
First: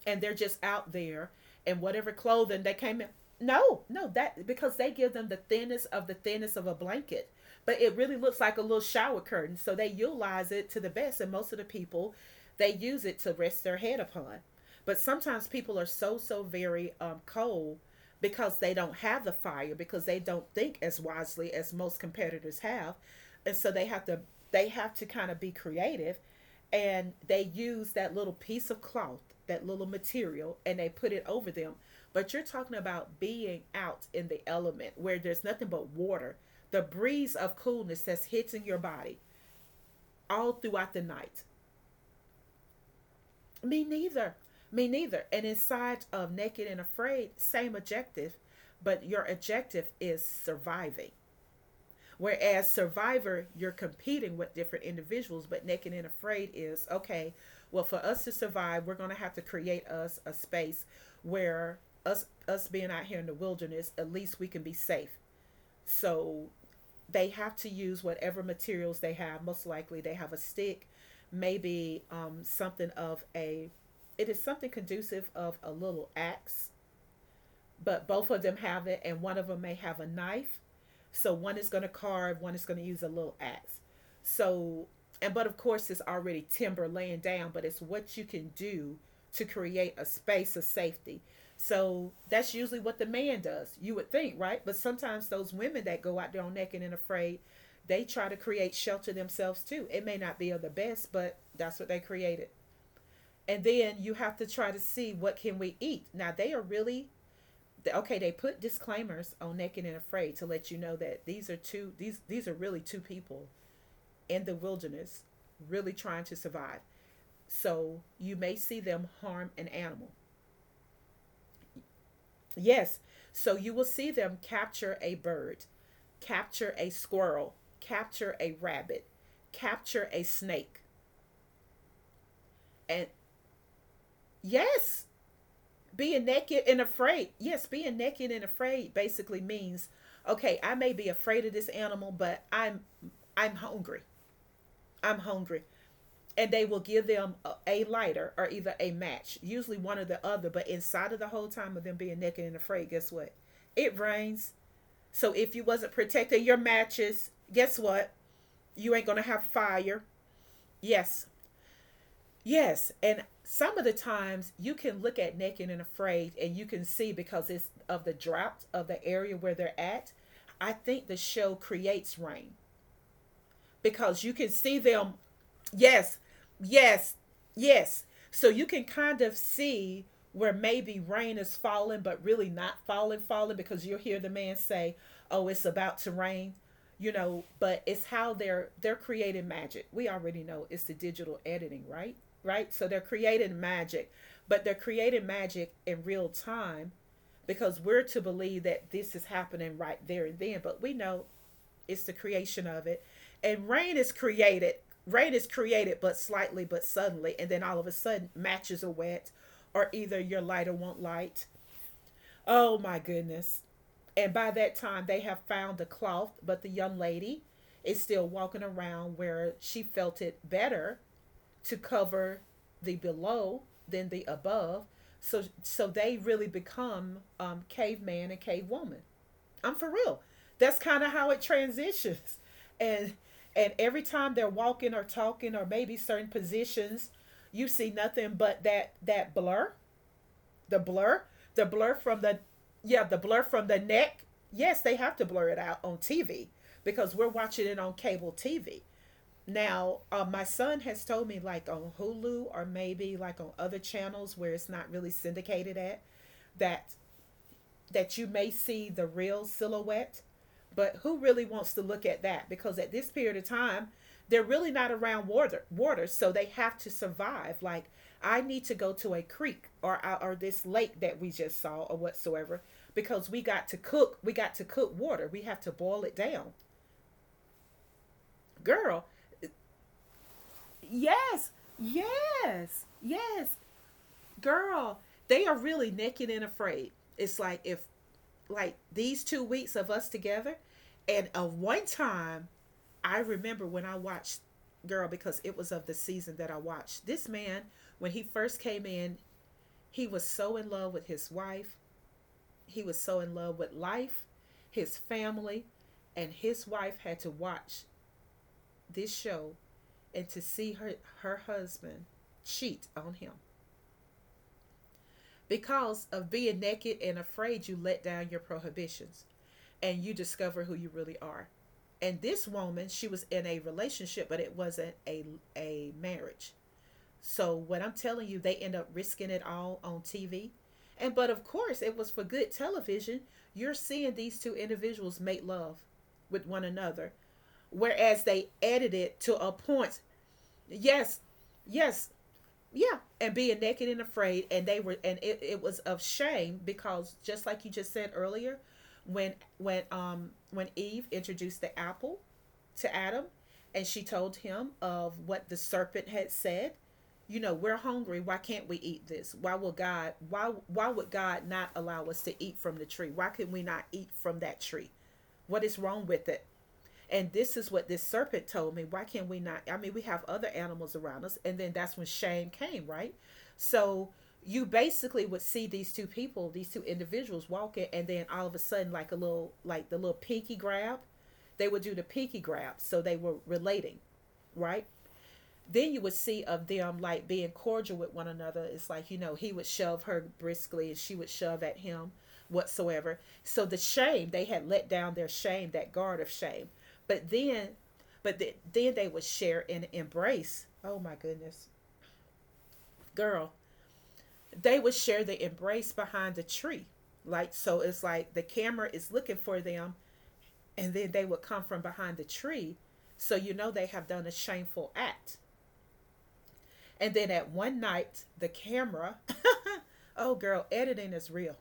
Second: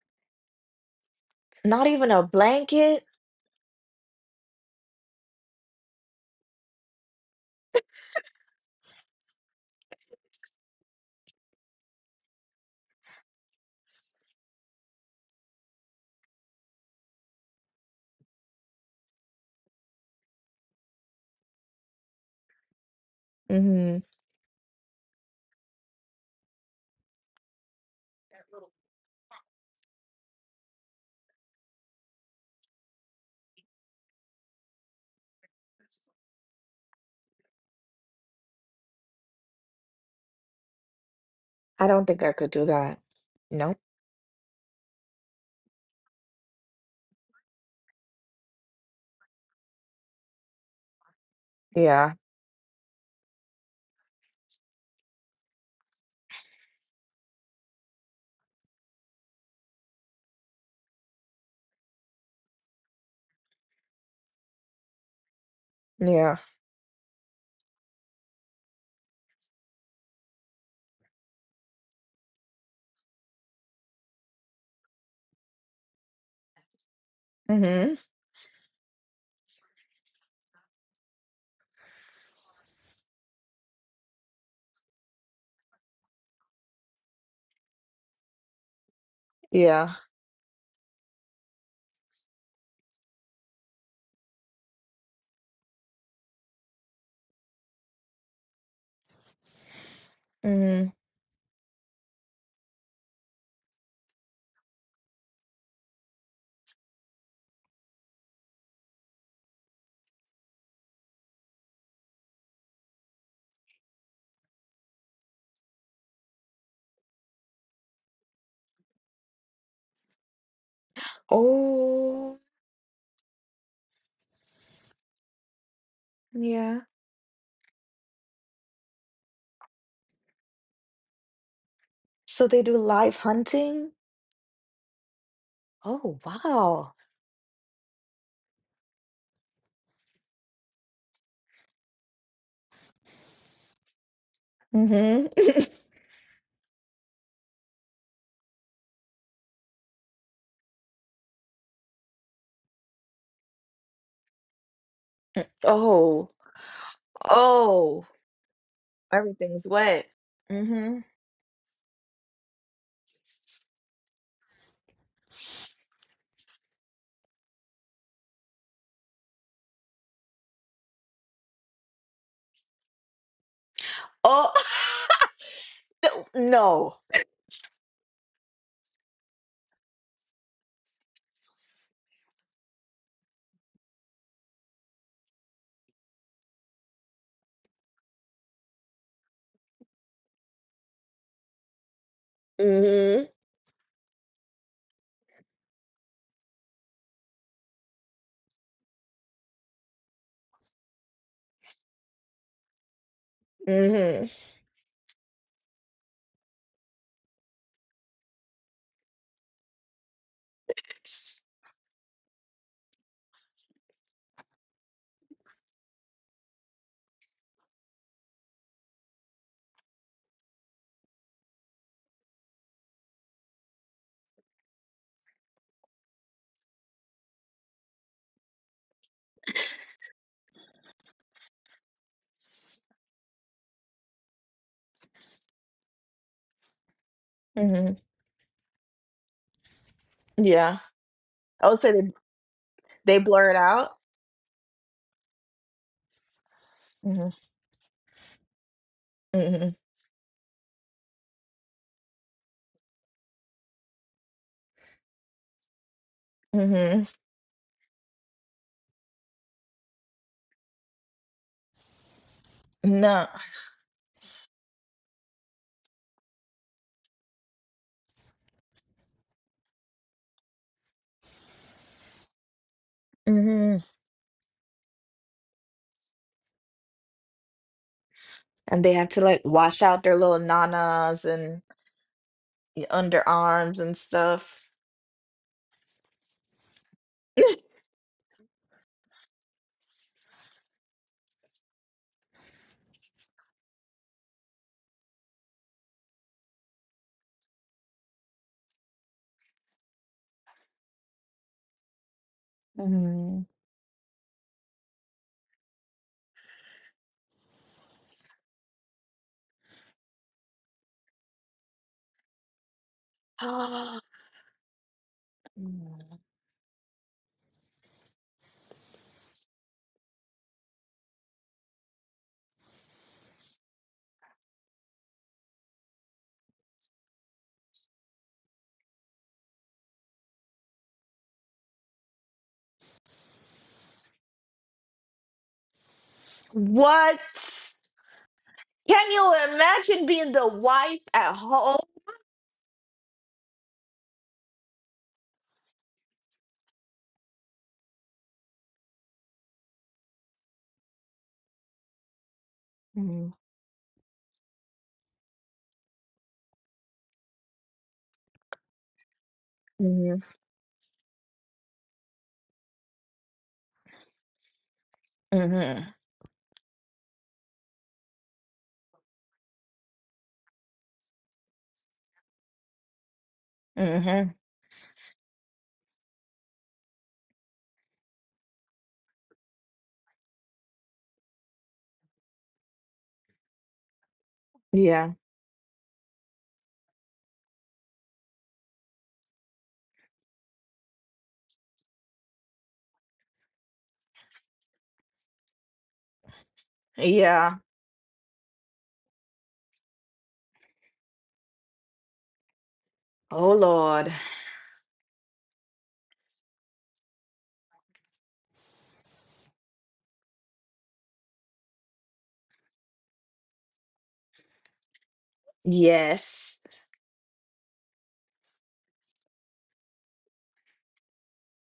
and they're just out there and
Not even
whatever
a
clothing they came
blanket.
in. No, no, that, because they give them the thinnest of a blanket, but it really looks like a little shower curtain. So they utilize it to the best, and most of the people, they use it to rest their head upon. But sometimes people are so very cold, because they don't have the fire, because they don't think as wisely as most competitors have, and so they have
Mhm.
to, kind of be creative, and they use that little piece of cloth, that little material, and they put it over them. But you're talking about being out in the element where there's nothing but water, the breeze of coolness that's hitting your body all throughout the night.
I don't think I could do that. Nope.
Me neither. Me neither. And inside of Naked and Afraid, same objective, but your objective is surviving.
Yeah.
Whereas Survivor, you're competing with different individuals, but Naked and Afraid is okay, well, for us to survive, we're going to have to create us a space where us being out here in the wilderness, at least we can be safe.
Yeah.
So they have to use whatever materials they have. Most likely, they have a stick, maybe something of a. It is something conducive of a little axe,
Mhm.
but both of them have it, and one of them may have a knife. So one is going to carve, one is going to use a little axe. So, and but of course, it's already timber laying down, but it's what you can do to create
Yeah.
a space of safety. So that's usually what the man does, you would think, right? But sometimes those women that go out there on Naked and Afraid, they try to create shelter themselves too. It may not be of the
Mhm.
best, but that's what they created. And then you have to try to see what can we eat. Now they are really, okay, they put disclaimers on Naked and Afraid to let you know that these are really two people in the wilderness really trying to survive. So you may see them harm an animal.
Oh,
Yes. So you will see them capture a bird, capture
yeah.
a squirrel, capture a rabbit, capture a snake.
So they do
And
live hunting?
yes,
Oh,
being naked and
wow.
afraid, being naked and afraid basically means, okay, I may be afraid of this animal, but I'm hungry, I'm
Mhm.
hungry.
<laughs>
And they will give them a lighter or either a match, usually one or the other, but inside of the whole time of them being naked and afraid, guess what, it rains. So if you wasn't
Oh.
protecting your matches, guess
Oh.
what, you ain't gonna have
Everything's
fire.
wet. Mhm.
Yes. Yes, and some of the times you can look at Naked and Afraid and you can see, because it's of the drought of the area where they're at, I think the show creates rain because you can
Oh.
see them. Yes,
<laughs> No.
yes, yes. So you can kind of see where maybe rain is falling, but really not falling, falling, because you'll hear the man say, "Oh, it's about to rain," you know. But it's how they're creating magic. We already know it's the digital editing, right? Right. So they're
Mhm.
creating magic, but they're creating magic in real time because we're to believe that this is happening right there and then. But we know it's the creation of it and rain is
Mhm.
created, but slightly, but suddenly, and then all of a sudden matches are wet, or either your lighter won't light.
S-
Oh my goodness. And by that time they have found the cloth, but the young lady is still walking around where she felt it better to cover the below than the above. So they really become caveman and cavewoman. I'm for real. That's kind of how it transitions. And and every time they're walking or talking or maybe certain positions, you see
Mhm.
nothing but that blur, the
Yeah.
blur, the
I would say
blur
they
from the, yeah, the
they
blur
blur it
from the
out.
neck. Yes, they have to blur it out on TV because we're
Mhm.
watching it on cable TV.
Mhm.
Now, my son has told me like on Hulu or maybe like on other channels where it's not really syndicated at, that
Mhm.
that you may see the real silhouette. But who really wants to look at that? Because at this
No.
period of time, they're really not around water, water, so they have to survive. Like I need to go to a creek or this lake that we just saw or whatsoever, because we got to
Mhm.
cook. We got to cook water. We have to boil it down,
And they
girl.
have to like wash out their little nanas
Yes,
and
yes, yes,
underarms and stuff.
girl. They are really naked and afraid. It's like if like these two weeks of us together and of one time, I remember when I watched, girl, because it was of the season that I watched this man. When he first came in, he was so in love with his wife, he was so in
Hmm.
love with life, his family. And his wife had to watch this show and to see her, her husband cheat on him.
<gasps>
Because of
<laughs>
being naked and afraid, you let down your prohibitions and you discover who you really are. And this woman, she was in a relationship, but it wasn't a marriage. So what I'm telling you, they end up risking it all on TV. And but of course, it was for good television. You're seeing these two individuals make love with one another,
What?
whereas they
Can
edited to a
you
point.
imagine being the wife
Yes,
at home?
yes, yeah. And being naked and afraid, and they were, and it was of shame, because just like you just said earlier, when when Eve introduced the apple to Adam,
Hmm.
and she told him of what the serpent had said. You know, we're hungry. Why can't we eat this? Why will God,
Hmm.
why would God not allow us to eat from the tree? Why can we not eat from that tree? What is
Hmm.
wrong with it? And this is what this serpent told me, why can't we not, I mean, we have other animals around us. And then that's when shame came, right? So
Hmm.
you basically would see these two people, these two individuals walking, and then all of a sudden, like a little, like the little pinky grab. They would do the pinky grab, so they were relating, right?
Yeah.
Then you would see of them like being cordial with one another. It's like, you know, he would shove her briskly and she would shove at him whatsoever. So the shame, they had let down their shame, that guard of shame. But
Yeah.
then, then they would share an embrace. Oh my goodness, girl,
Oh Lord.
they would share the embrace behind the tree. Like, so it's like the camera is looking for them, and then they would come from behind the tree. So you know they have done a shameful act.
Yes.
And then at one night, the camera, oh, girl, editing is real.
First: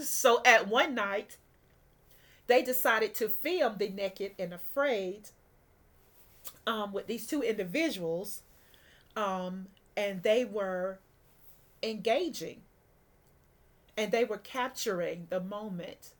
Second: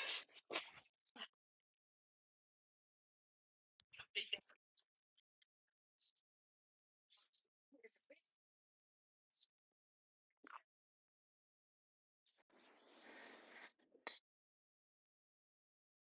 So at one night, they decided to film the Naked and Afraid, with these two individuals, um, and they were engaging, and they were capturing the moment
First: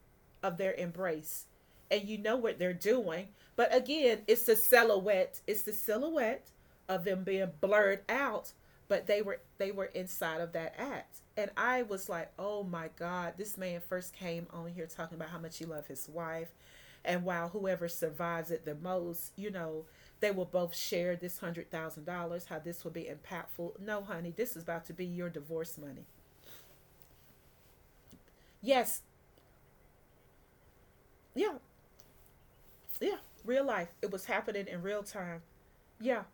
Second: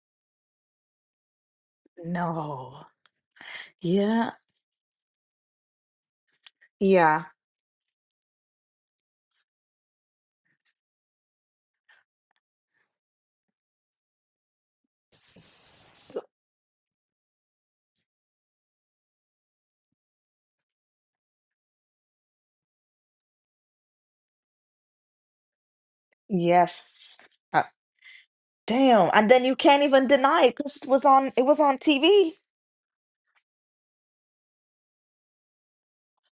of their embrace, and you know what they're
No.
doing. But again,
Yeah.
it's the silhouette, it's the silhouette of them
Yeah.
being blurred out. But they were, they were inside of that act. And I was like, oh my God, this man first came on here talking about how much he loved his wife. And while whoever survives it the most, you know, they will both share this $100,000. How this will be impactful? No, honey, this is about to be your divorce money.
Yes. Uh,
Yes,
Damn. And then you can't even deny it because it was on. It
yeah.
was on TV.
Yeah, real life. It was happening in real time. Yeah,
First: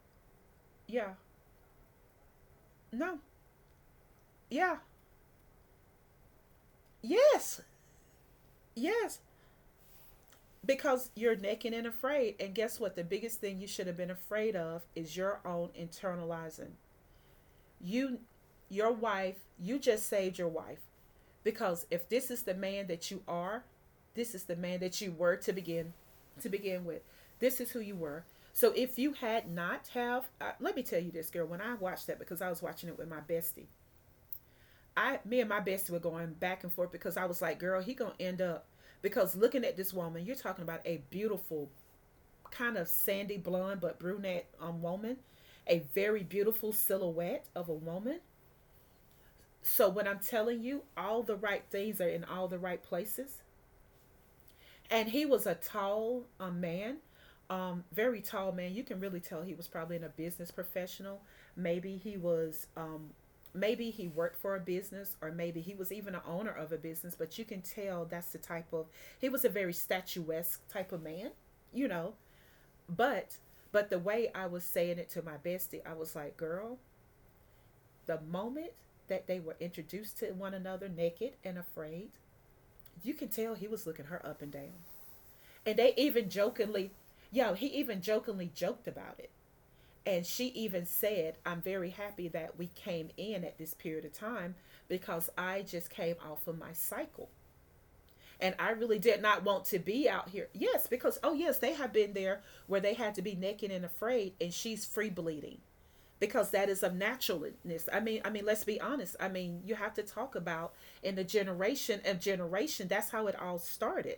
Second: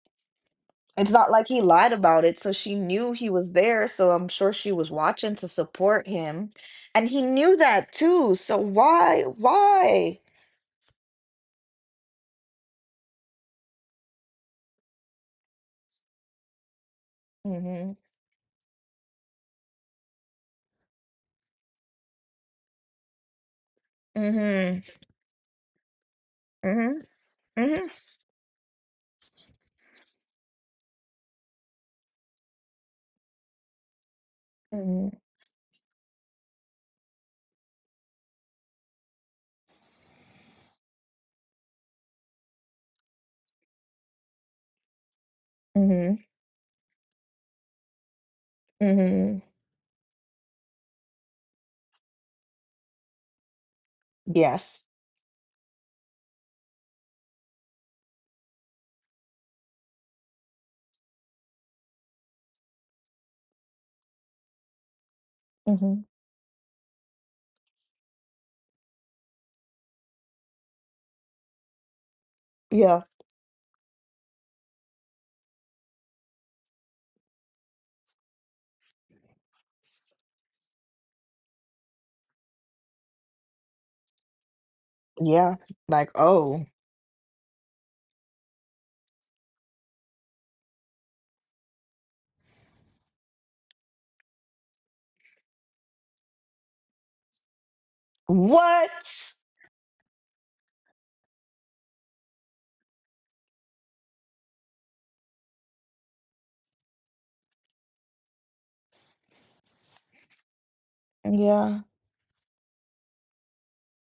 It's
yeah,
not like he lied about it, so she knew
no,
he was there, so I'm sure she
yeah,
was watching to support him. And he knew
yes,
that too, so
yes.
why? Why?
Because you're naked and afraid. And guess what? The biggest thing you should have been afraid of is your own internalizing.
Mhm.
You, your wife, you just saved your wife. Because if this is the man that you are, this is the man
Mhm.
that you were to begin with.
Mhm.
This is who
Mhm.
you were. So if you had not have, let me tell you this, girl. When I watched that, because I was watching it with my bestie,
Mhm.
I me and my bestie were going back and forth. Because I was like, girl, he gonna end up, because looking at this woman, you're talking about a beautiful kind of sandy blonde but brunette woman, a
Mhm.
very beautiful silhouette of a woman.
Mhm.
So when I'm telling you, all the right things are in all the right places.
Yes.
And he was a tall man, very tall man. You can really tell he was probably in a business professional. Maybe he was maybe he worked for a business, or maybe he was
Mhm.
even an owner of a business. But you can tell that's the type of, he was a very statuesque type of man, you know.
Yeah.
but but the way I was saying it to my bestie, I was like, girl, the moment that they were introduced to one another naked and afraid, you can tell he was looking her up and down.
Yeah.
And they
Like,
even
oh.
jokingly, yo, he even jokingly joked about it. And she even said, I'm very happy that we came in at this period of time because I just came off of my cycle. And I really
What?
did not want to be out here. Yes, because, oh, yes, they have been there where they had to be naked and afraid, and she's free bleeding, because that is of naturalness. I mean, let's be honest. I mean, you have to talk about in the
Yeah.
generation of generation. That's how it all started.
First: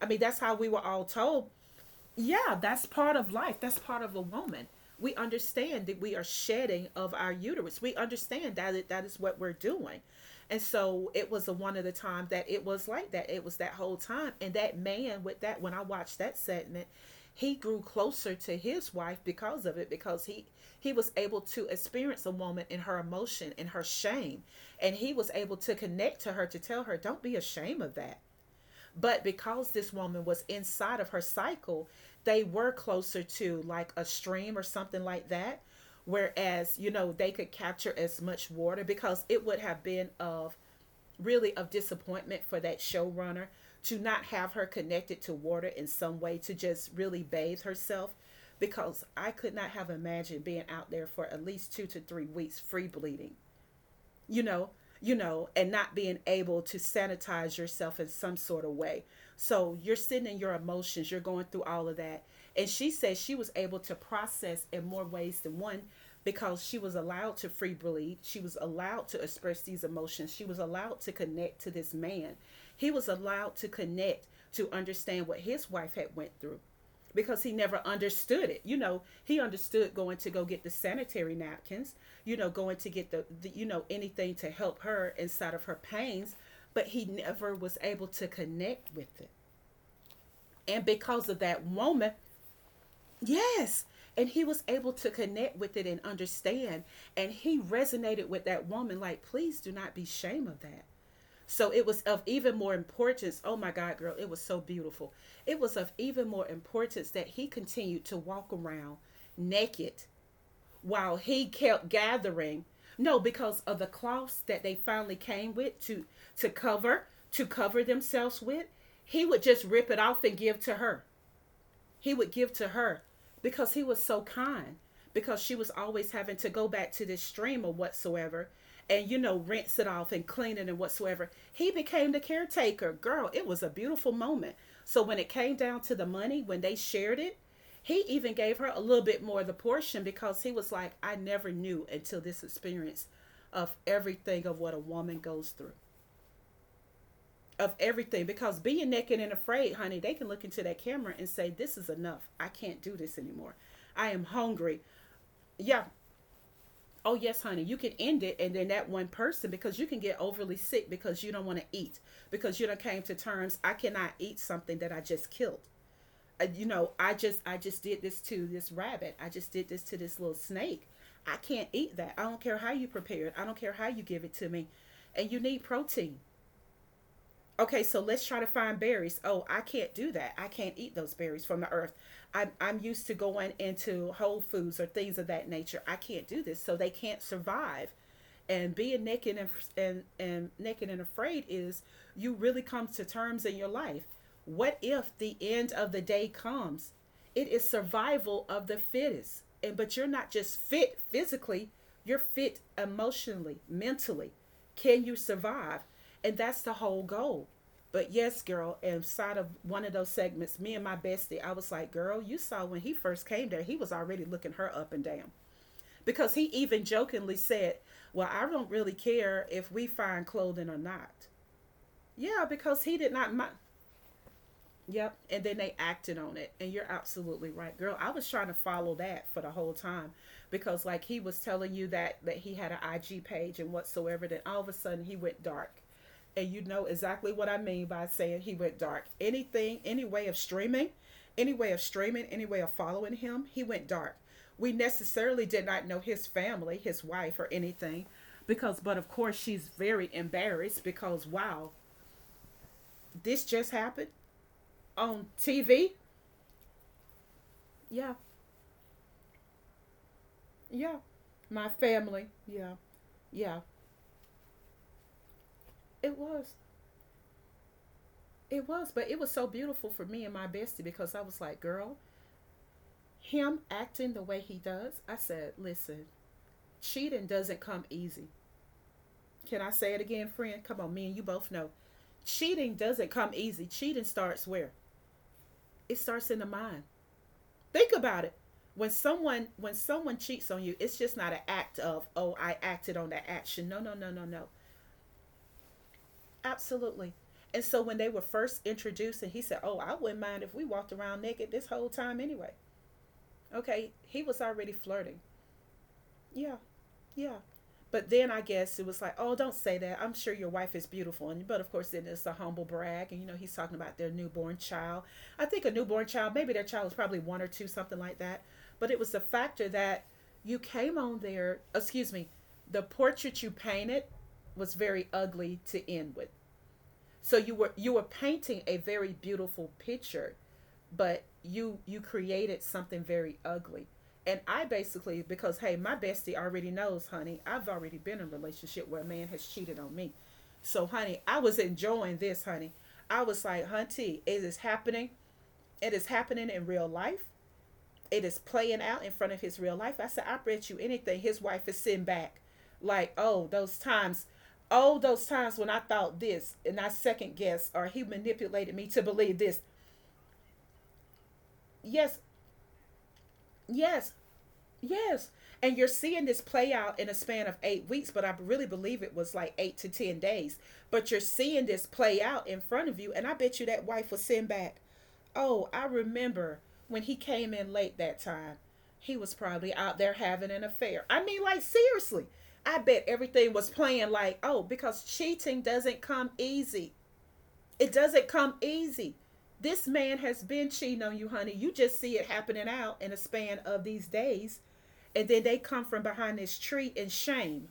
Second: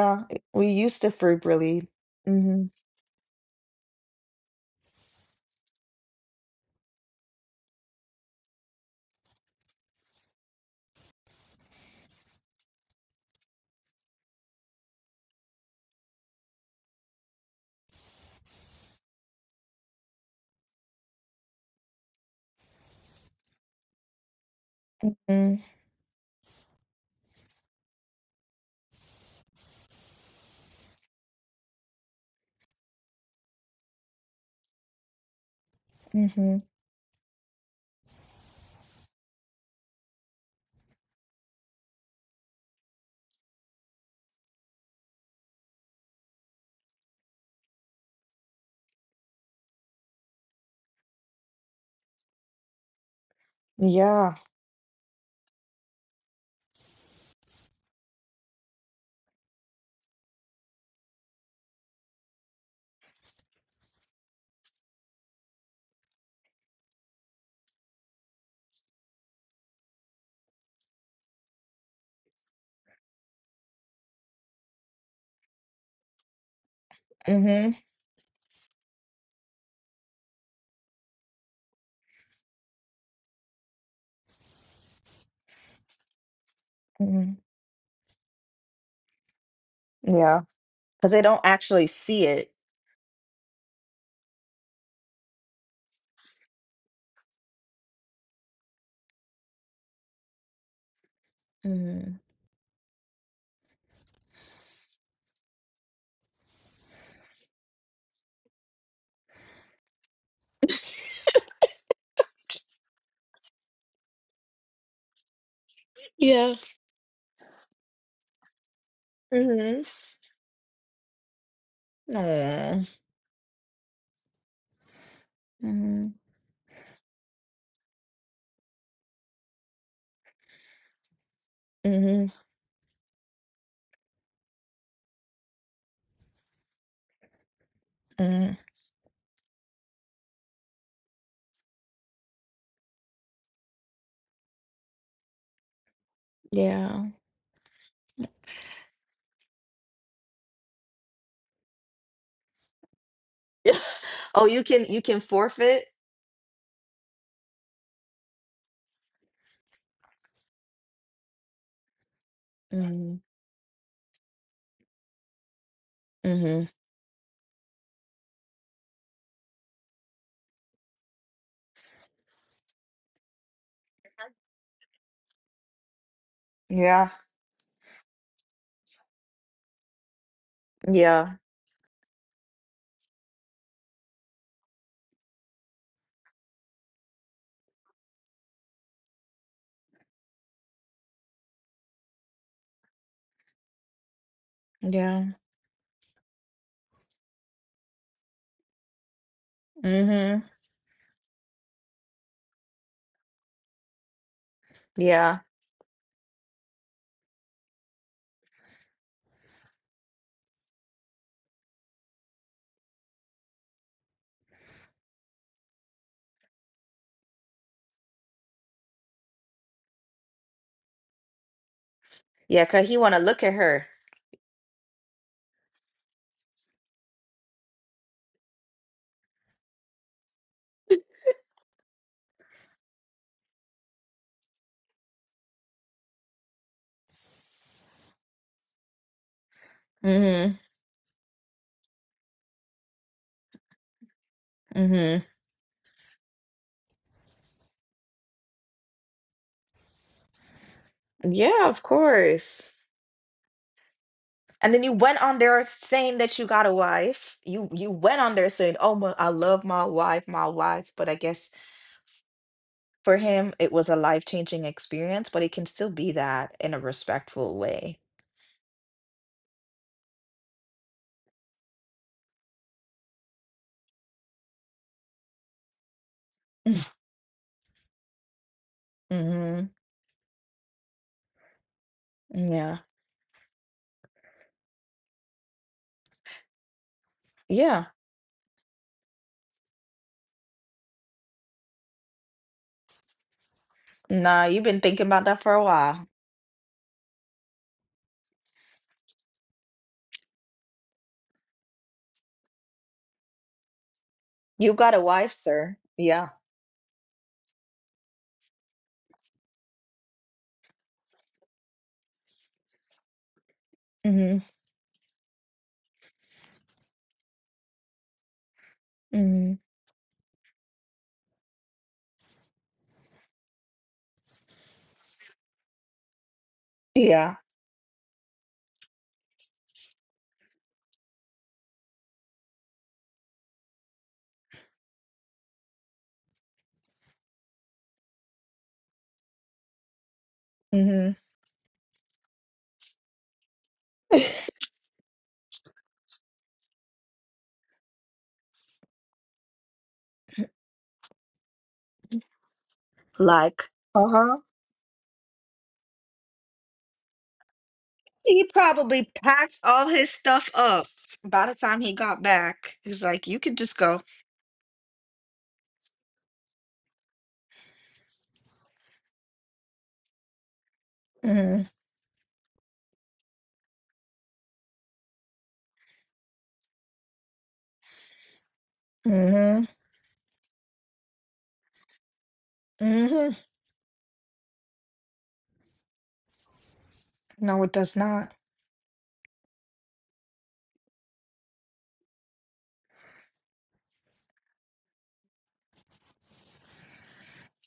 I mean, that's how
We
we were
used
all
to
told,
frequently.
yeah,
Mhm.
that's part of life. That's part of a woman. We understand that we are shedding of our uterus. We understand that that is what we're doing. And so it was the one of the time that it was like that. It was that whole time. And that man with that, when I watched that segment, he grew closer to his wife because of it, because he was able to experience a woman in her emotion and her shame, and he was able
Mm.
to connect to her, to tell her, don't be ashamed of that. But because this woman was inside of her cycle, they were closer to like a stream or something like that.
Mhm.
Whereas, you know, they could capture as much water, because it would have been of really of disappointment for that showrunner to not have her connected to water in some way, to just really bathe herself. Because I could not have imagined being out there for at least two to three weeks free bleeding,
Yeah.
you know, and not being able to sanitize yourself in some sort of way. So you're sitting in your emotions, you're going through all of that. And she says she was able to process in more ways than one, because she was allowed to free bleed. She was allowed to express these emotions. She was allowed to connect to this man. He was allowed to connect to understand what his wife had went through, because he
Mhm.
never understood it. You know, he understood going to go get the sanitary napkins, you know, going to get the you know, anything to help her inside of her pains, but he
Mhm.
never was able to connect with it.
Yeah.
And
Cuz they
because of
don't
that
actually
woman,
see
yes, and he was able to connect with it and understand, and he resonated with that woman, like, please do not be ashamed of that. So it was
it.
of even more importance. Oh my God, girl, it was so beautiful. It was of even more importance that he continued to walk around naked while he kept gathering. No, because of the cloths that they finally came with to to
Yeah.
cover to cover themselves with, he would just
Mhm.
rip it off and give to her, he would give to
Aw.
her because he was so kind. Because she was always
Mhm.
having to go back to this stream or whatsoever, and you know, rinse it off and clean it and whatsoever. He became the
Mhm.
caretaker, girl. It was a beautiful moment. So when it came down to the money, when they shared it, he even gave
Mm.
her a little bit more of the portion, because he was like, I never knew until this experience of everything, of what a woman goes through,
Yeah.
of everything. Because being naked and afraid, honey, they can look into that camera and say, this is enough. I can't do this anymore. I am
<laughs> Oh, you
hungry.
can you can
Yeah.
forfeit?
Oh, yes, honey, you can end it. And then that one person, because you can get overly sick, because you don't want to eat, because you don't came to
Mhm.
terms, I cannot eat something that I just killed. You
Mhm.
know, I just did this to this rabbit. I just did this to this little snake. I can't eat that. I don't care how you prepare it. I don't care how you give it to me. And you need protein.
Yeah.
Okay, so let's try to find berries. Oh, I can't do that. I can't eat those
Yeah.
berries from the earth. I'm used to going into Whole Foods or things of that nature. I can't do this. So they can't survive. And being naked and naked and afraid is, you really come to terms in your life. What if the
Yeah.
end of the day comes? It is survival of the fittest. And but you're not
Mhm.
just fit physically, you're fit emotionally, mentally. Can you
Yeah.
survive? And that's the whole goal. But yes, girl, inside of one of those segments, me and my bestie, I was like, girl, you saw when he first came there, he was already looking her up and down. Because he even jokingly said, well, I don't really care if we find clothing or not. Yeah,
Yeah,
because
cause
he
he
did
wanna
not
look
mind.
at her.
Yep. And then they acted on it. And you're absolutely right, girl. I was trying to follow that for the whole time, because like he was telling you that he had an IG page and whatsoever. Then all of a sudden he went dark. And you know exactly what I mean by saying he went dark. Anything, any way of
Mhm.
streaming, any way of following him, he went dark. We
Mhm.
necessarily did not know his family, his wife or anything because but of course she's very embarrassed because wow,
Yeah, of course.
this just happened
And then you went
on
on there
TV,
saying that you got a wife. You
yeah.
went on there saying, "Oh, my, I love my wife, my wife."
Yeah.
But I guess
My family. Yeah.
for him,
Yeah.
it was a life-changing experience, but it can still be
It was.
that in a respectful way.
It was. But it was so beautiful for me and my bestie because I was like, girl, him acting the way he does, I said, listen, cheating doesn't come easy. Can I
Mm-hmm.
say it again, friend? Come on, me and you both know. Cheating
Yeah.
doesn't come easy. Cheating starts where? It starts in the mind. Think
Yeah.
about it. When someone cheats on you, it's just not an act of, oh, I acted on that action. No, no, no, no, no.
Nah, you've been thinking about that for a while.
Absolutely. And so when they were first introduced, and he said, "Oh, I wouldn't mind if we walked around naked this whole time anyway." Okay, he was already
You got a
flirting.
wife, sir. Yeah.
Yeah, yeah. But then I guess it was like, "Oh, don't say that. I'm sure your wife is beautiful." And but of course, then it's a humble brag, and you know he's talking about their
Mm-hmm.
newborn child. I think a newborn child, maybe their child was probably one or two, something like that. But it was the
Mm-hmm.
factor that you came on there. Excuse me, the portrait you painted was very ugly to end with, so
Yeah.
you were painting a very beautiful picture, but you created something very ugly. And I basically because hey, my bestie already knows, honey, I've already been in a relationship where a man has cheated on me. So
Mm-hmm.
honey, I was enjoying this, honey. I was like, Hunty, it is happening. It is happening in real life, it is playing out in front of his real life. I said, I bet you anything. His wife is sitting back, like,
<laughs> Like, uh-huh.
oh, those times when I thought this and I second guessed or he
He
manipulated me to
probably
believe this.
packed all his stuff up by the time he
Yes,
got back. He's like, you could just go.
yes, yes. And you're seeing this play out in a span of 8 weeks, but I really believe it was like eight to 10 days. But you're seeing
Mm-hmm.
this play out in front of you. And I bet you that wife was sitting back. Oh, I remember when he came in late that time. He was
Mm-hmm.
probably out there having an affair. I mean, like, seriously, I bet
Mm-hmm.
everything was playing like, oh, because cheating doesn't come easy.
No, it
It
does
doesn't
not.
come easy. This man has been cheating on you, honey. You just see it happening out in a span of these days. And then they come from behind this tree in shame.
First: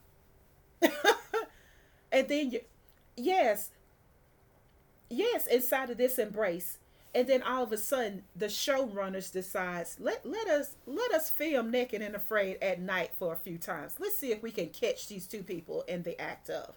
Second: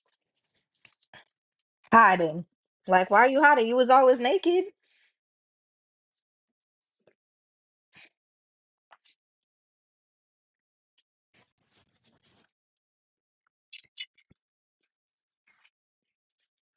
And
Hiding.
then you,
Like, why are you hiding?
yes,
You was always naked.
yes, inside of this embrace. And then all of a sudden the showrunners decides, let us film naked and afraid at night for a few times. Let's see if we can catch these two people in the act of.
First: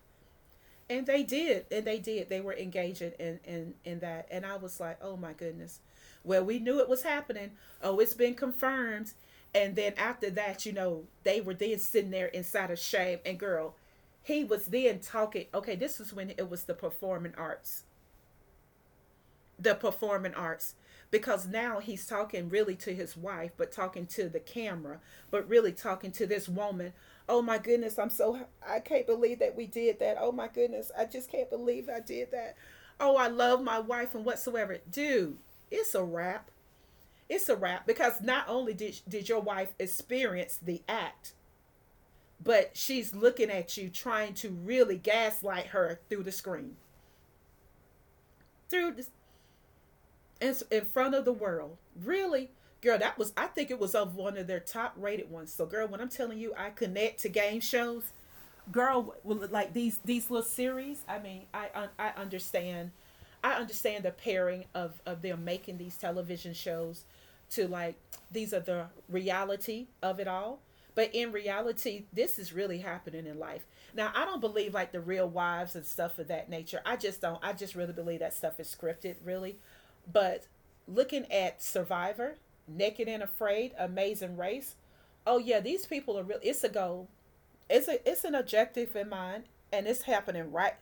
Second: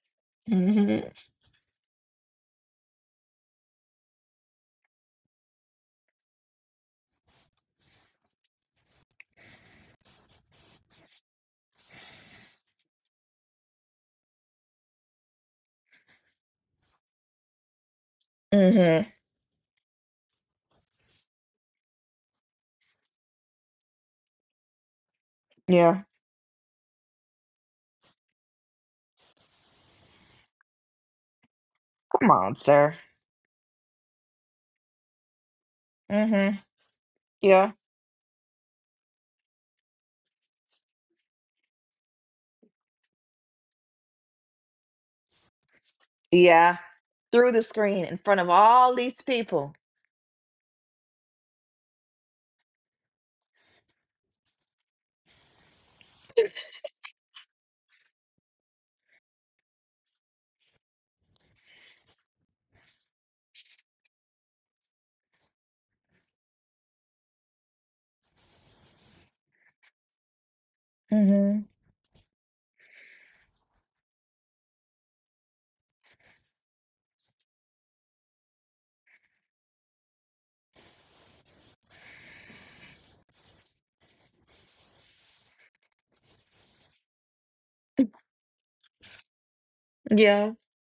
And
Mm-hmm.
they did, and they did, they were engaging in in that, and I was like, oh my goodness, well, we knew it was happening. Oh, it's been confirmed. And then after that, you know, they were then sitting there inside of shame, and girl, he was then talking, okay, this was when it was the performing arts,
Mm-hmm.
the performing arts, because now he's talking really to his wife, but talking to the camera, but really
Yeah.
talking to this woman. Oh my goodness, I'm so, I can't believe that we did that, oh my goodness, I just can't believe I did
Come
that.
on, sir.
Oh, I love my wife and whatsoever, dude. It's a wrap.
Mm-hmm.
It's a
Yeah.
wrap, because not only did your wife experience the act, but she's looking at you trying to really gaslight her through the screen,
Yeah. Through the screen in front of
through
all
the,
these people.
in front of the world. Really? Girl, that was, I think it was of one of their top rated ones. So, girl, when I'm telling you I connect to game shows, girl, well, like these little series, I mean, I understand. I understand the pairing of them making these television shows to like, these are the reality of it all. But in
Hmm.
reality, this is really happening in life. Now, I don't believe like the real wives and stuff of that nature. I just don't. I just really believe that stuff is scripted, really. But looking at Survivor, Naked and Afraid, Amazing Race, oh yeah, these people are real. It's a goal. It's a, it's an objective in mind, and it's happening
Yeah.
right.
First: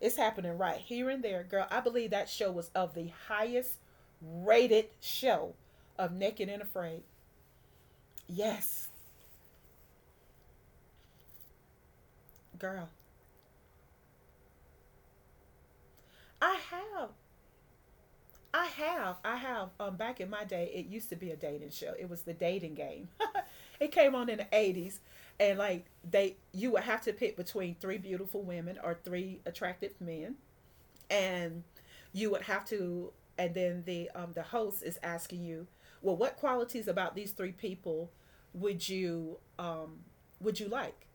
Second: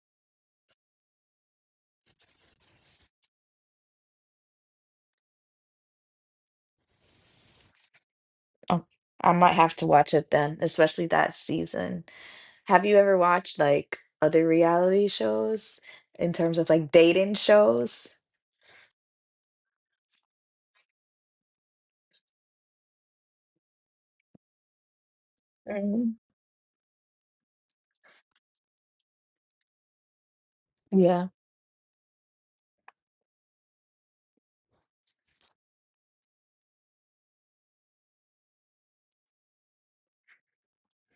It's happening right here and there, girl. I believe that show was of the highest rated show of Naked and Afraid.
Oh,
Yes,
I might have to watch it then, especially that season. Have
girl.
you ever watched like other reality shows in
I
terms of like
have,
dating shows?
I have. Back in my day, it used to be a dating show. It was the dating game. <laughs> It came on in the 80s, and like
Mhm.
they, you would have to pick between three beautiful women or three attractive men,
Yeah.
and you would have to, and then the host is asking you, well, what qualities about these three people would you um would you like?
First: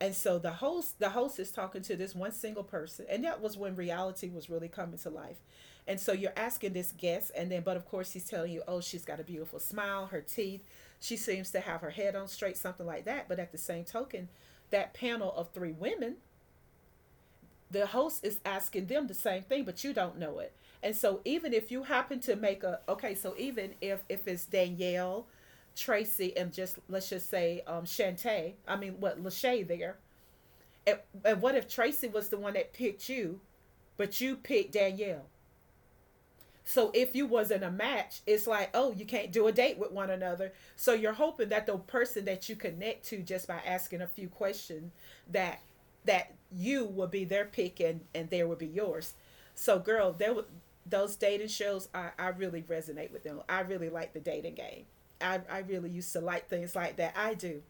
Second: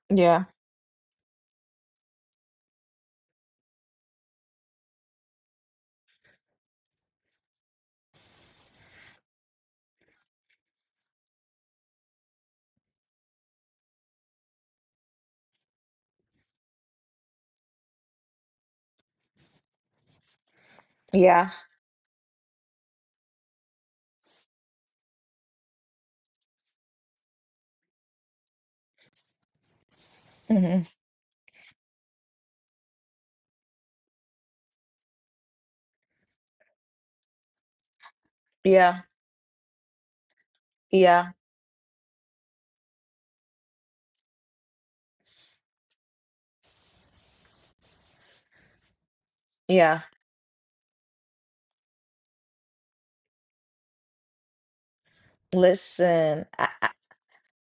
And so
Yeah.
the host is talking to this one single person, and that was when reality was really coming to life. And so you're asking this guest, and then but of course he's telling you, oh, she's got a beautiful smile, her teeth, she seems to have her head on straight, something like that. But at the same token, that panel of three women, the host is asking them the same thing, but you don't know it. And so
Yeah.
even if you happen to make a, okay, so even if it's Danielle, Tracy, and just let's just say Shantae, I mean what Lachey there,
Hmm.
and, what if Tracy was the one that picked you, but you picked Danielle? So if you was not a match, it's like, oh,
Yeah.
you can't do a date with one another. So you're
Yeah.
hoping that the person that you connect to just by asking a few questions that that you will be their pick and there will be yours. So
Yeah.
girl, those dating shows, I really resonate with them. I really like the dating game. I really used to
Listen,
like things like that. I do.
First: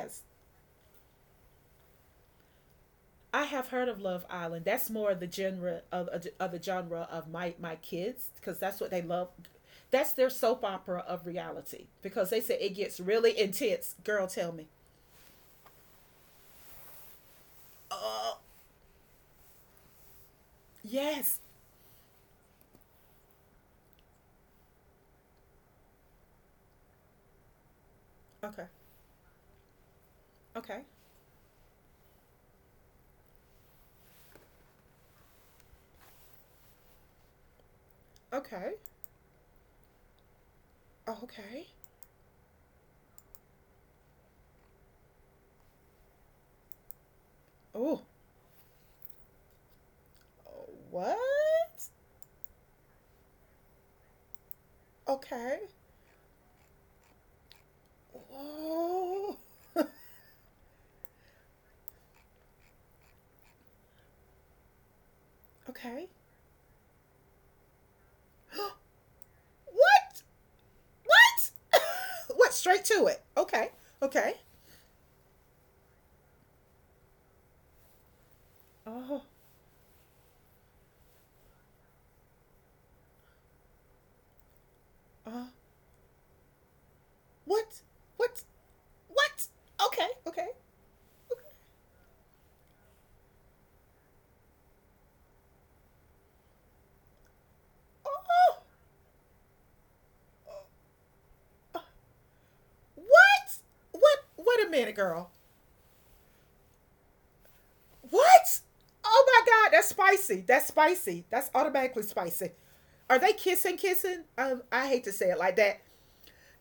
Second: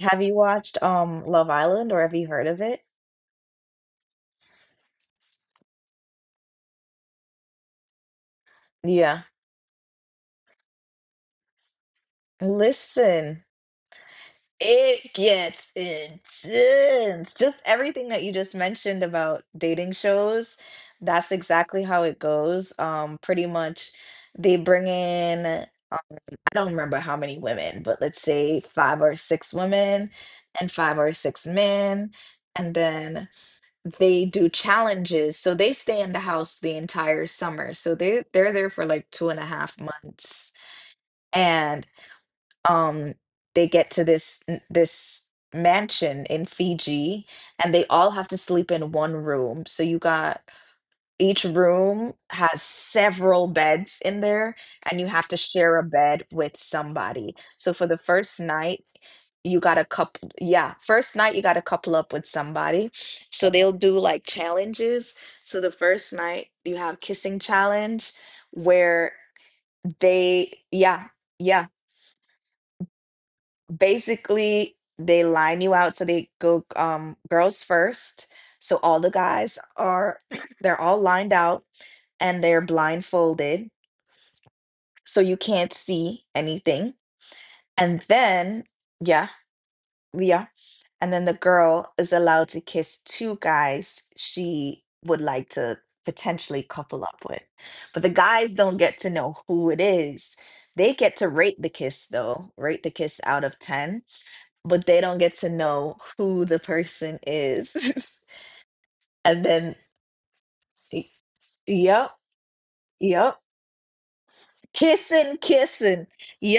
have you watched Love Island or have you heard of it?
I have heard of Love Island. That's more the genre of the genre of my my kids because that's what they
Yeah.
love. That's their soap opera of reality because they said it gets really
Listen.
intense. Girl, tell me.
It gets intense. Just everything that you just mentioned about dating shows, that's
Yes.
exactly how it goes. Pretty much they bring in, I don't remember how many women, but let's say
Okay.
five or six women and
Okay.
five or six men. And then they do challenges. So they stay in the house the entire summer. So they're there
Okay.
for like 2.5 months.
Okay.
And um they get to this mansion in Fiji and they
Oh.
all have to sleep in one room. So you got each
What?
room has several beds in there and you have to
Okay.
share a bed with somebody. So for the first night
Oh.
you got a
<laughs>
couple, yeah, first night you got to couple up with somebody. So they'll do like challenges. So the
Okay.
first night you have kissing challenge
<gasps> What?
where
What?
they yeah,
<laughs>
yeah
What? Straight to it. Okay. Okay.
basically they line you out, so they go girls first. So all the
Oh.
guys are <clears throat> they're all lined out and they're blindfolded, so you
Oh.
can't see anything.
What?
And
What?
then yeah
What? Okay,
yeah
okay.
and then the
Okay.
girl is allowed to kiss two guys she would like to potentially couple up with, but the guys
Oh,
don't get to know who it is. They get to rate the kiss, though. Rate the kiss out
what?
of 10,
What? Wait a
but
minute,
they don't
girl.
get to know who the person is.
What? Oh
<laughs> and
my God,
then,
that's spicy. That's
y-
spicy. That's automatically
yep,
spicy. Are they
yep,
kissing, kissing? I hate to say it
kissing,
like that.
kissing,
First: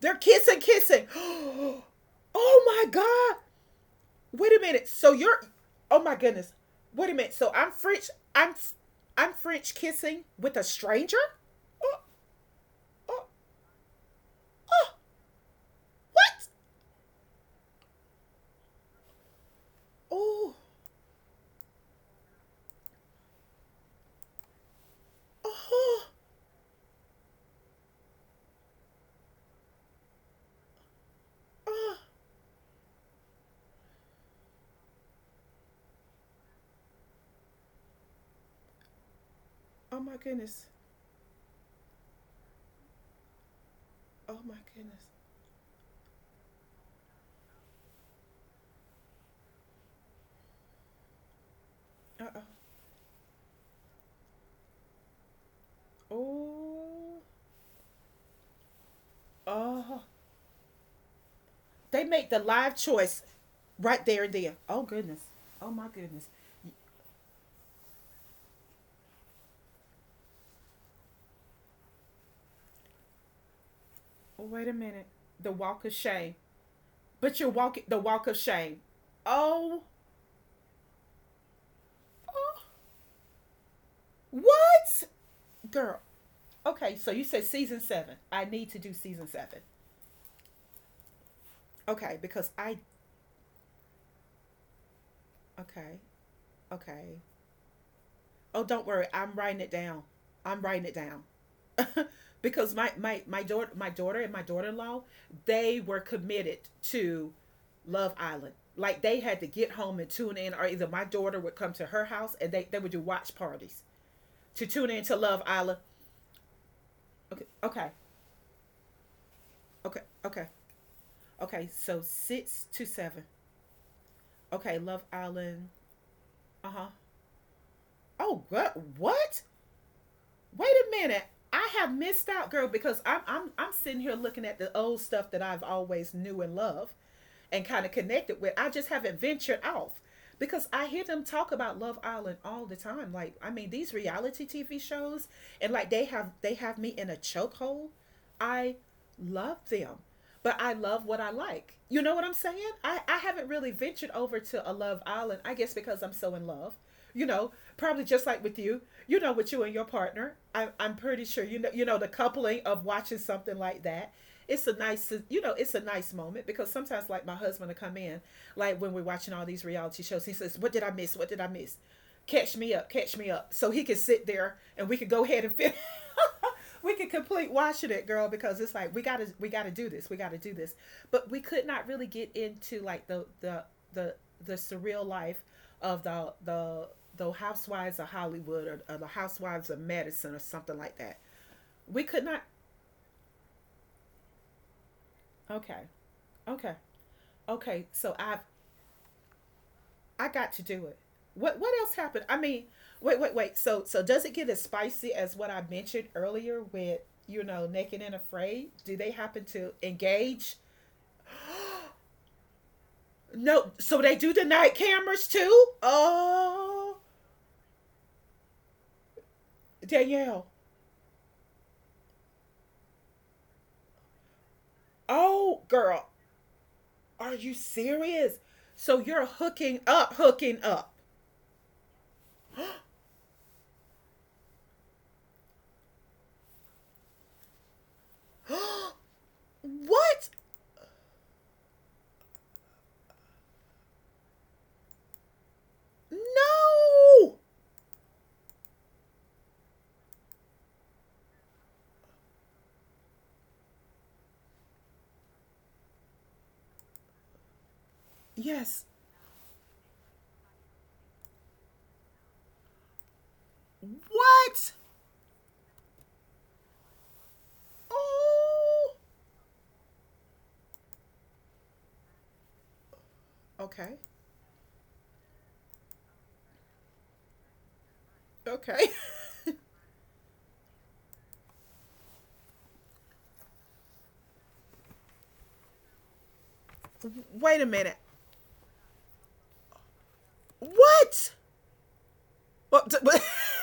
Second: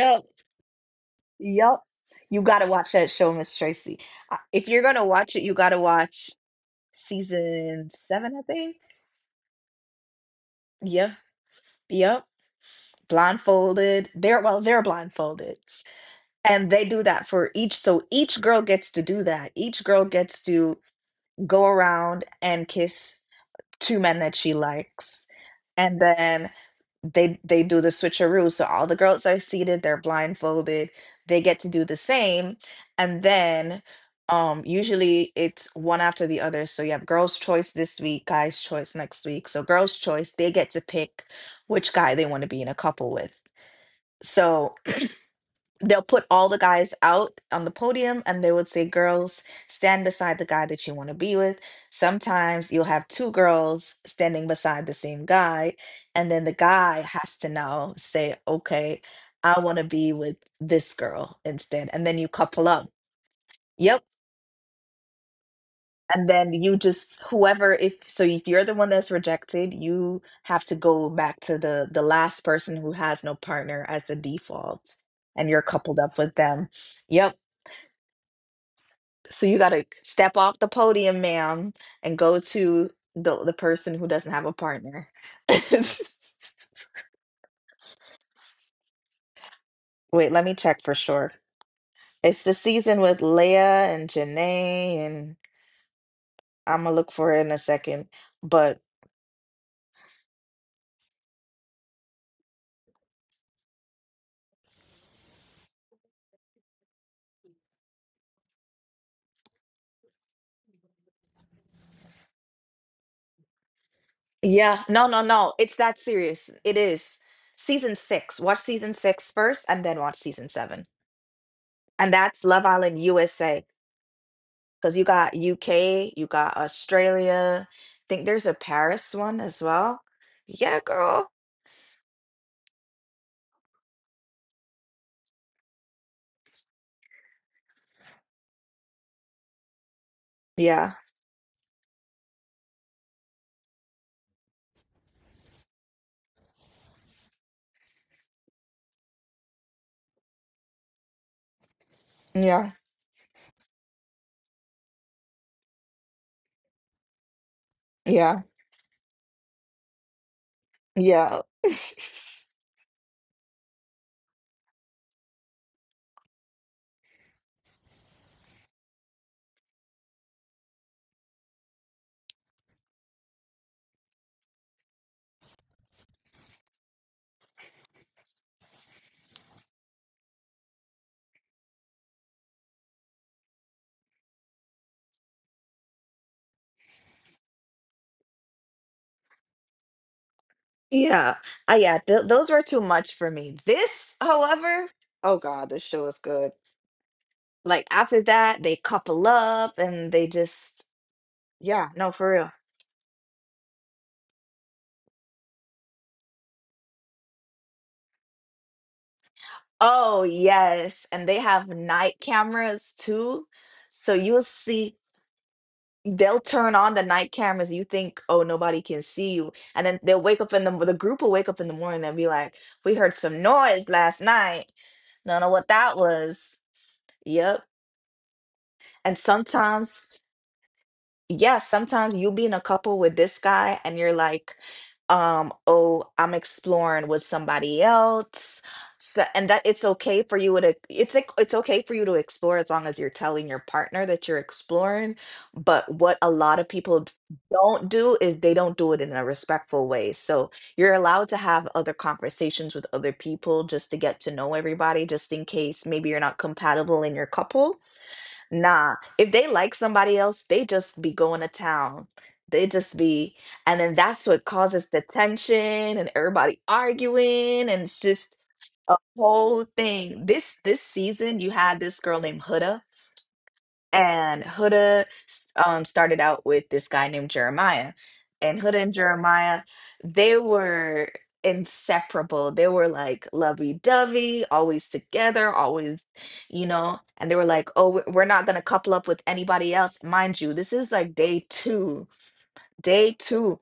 They're kissing, kissing.
yep.
<gasps> Oh
You gotta
my
watch that show,
God.
Miss Tracy. I-
Wait a
If you're
minute.
gonna
So
watch
you're,
it, you gotta
oh my
watch
goodness. Wait a minute. So I'm
season
French.
seven, I think.
I'm French kissing with a
Yep,
stranger. Oh,
yep.
oh,
Blindfolded. They're well, they're
oh.
blindfolded,
What?
and they do that for each. So each girl gets to do that. Each girl gets
Oh.
to go around and kiss two men that she likes, and
Oh,
then they do the switcheroo. So all the girls are seated, they're blindfolded, they get to do the
oh,
same. And then usually it's one after the other. So you have girls' choice this week, guys' choice next week. So girls'
oh my
choice, they
goodness.
get to pick which guy they want to be in a couple with.
Oh my
So
goodness.
they'll put all the guys out on the podium, and they would say, girls stand beside the guy that you want to be with.
Uh oh.
Sometimes you'll have two girls standing beside the same guy, and then the guy
Oh.
has to now say, okay, I want to
Oh.
be with this girl instead,
They
and then you
make the
couple
live
up.
choice
Yep.
right there and there. Oh goodness. Oh my goodness.
And then you just whoever, if so if you're the one that's rejected, you have to go back to the last person who has no partner as the
Oh, wait a
default,
minute.
and
The
you're
walk of
coupled up with
shame.
them. Yep.
But you're walking the walk of shame.
So you got to
Oh.
step off the podium, ma'am, and go
Oh.
to the person who doesn't have a
What?
partner.
Girl.
<laughs>
Okay, so you said season 7. I need to do season 7.
Wait, let me check for sure.
Okay,
It's the
because I.
season with Leia and Janae, and
Okay.
I'm gonna look
Okay.
for it in a second.
Oh,
But
don't worry. I'm writing it down. I'm writing it down. <laughs> Because my daughter and my daughter-in-law, they were committed to Love Island. Like they had to get home and tune in or either my daughter would come to her house and they would do watch parties to
yeah,
tune in
no,
to
no,
Love
no, it's
Island.
that serious. It is
Okay. Okay.
season six. Watch season six first, and then
Okay.
watch
Okay.
season seven.
Okay. So
And that's Love
6 to
Island
7.
USA.
Okay,
Because you
Love
got
Island.
UK, you got
Uh-huh.
Australia. I think
Oh,
there's a
what?
Paris one
What?
as well.
Wait
Yeah,
a minute.
girl.
I have missed out, girl, because I'm sitting here looking at the old stuff that I've always knew and loved and kind of connected with. I just haven't ventured off because I
Yeah,
hear them talk about Love Island all the time. Like, I mean, these reality TV shows, and like they have me in a chokehold. I love them, but I love what I like. You know what I'm saying?
yeah,
I haven't really ventured over to a Love Island, I guess because I'm so in love. You know, probably just
yeah,
like with you, you know, with you and your partner. I'm pretty
yeah,
sure you know the
<laughs>
coupling of watching something like that. It's a nice, you know, it's a nice moment because sometimes like my husband will come in, like when we're watching all these reality shows, he says, what did I miss? What did I miss? Catch me up, catch me up. So he can sit there and we can go ahead and finish, <laughs> we could complete watching it, girl, because it's like we gotta do this, we gotta do this. But we could not really get into like the the surreal life of the housewives of Hollywood, or the housewives of Madison or something like that.
yeah. Yeah,
We
th
could not.
those were too much for me. This, however, oh God,
Okay,
this show is good.
okay, okay.
Like
So
after
I've,
that, they couple up and
I
they
got to do
just,
it. What
yeah,
else
no,
happened?
for
I
real.
mean, wait, wait, wait. So so does it get as spicy as what I mentioned earlier with, you know, naked and afraid? Do they happen to
Oh,
engage?
yes. And they have night cameras too.
No, so
So
they do the
you'll
night
see.
cameras too?
They'll turn on
Oh,
the night cameras. You think, oh, nobody can see you, and then they'll wake
Danielle.
up, in the group will wake up in the morning and be like, "We heard some noise last night. Don't know
Oh,
what that
girl,
was."
are you
Yep.
serious? So
And
you're hooking up,
sometimes
hooking up.
yeah, sometimes you be in a couple with this guy and you're like, oh, I'm exploring with somebody else.
<gasps>
So, and that it's okay
What?
for you to, it's like it's okay for you to explore as long as you're telling your partner that you're exploring. But what a lot of people
No.
don't do is they don't do it in a respectful way. So you're allowed to have other conversations with other people just to get to know everybody, just in case maybe you're not compatible in your couple.
Yes.
Nah, if they like somebody else, they just be going to town. They just be, and then that's what
What?
causes the tension and everybody arguing, and it's just a
Oh.
whole thing. This season, you had this girl named Huda.
Okay.
And Huda started out with this guy named Jeremiah. And Huda
Okay.
and Jeremiah, they were inseparable. They were like lovey-dovey, always together, always, you know. And they
<laughs>
were
Wait a
like, oh,
minute.
we're not going to couple up with anybody else. Mind you, this is like
What?
day two.
Well, <laughs>
Day two.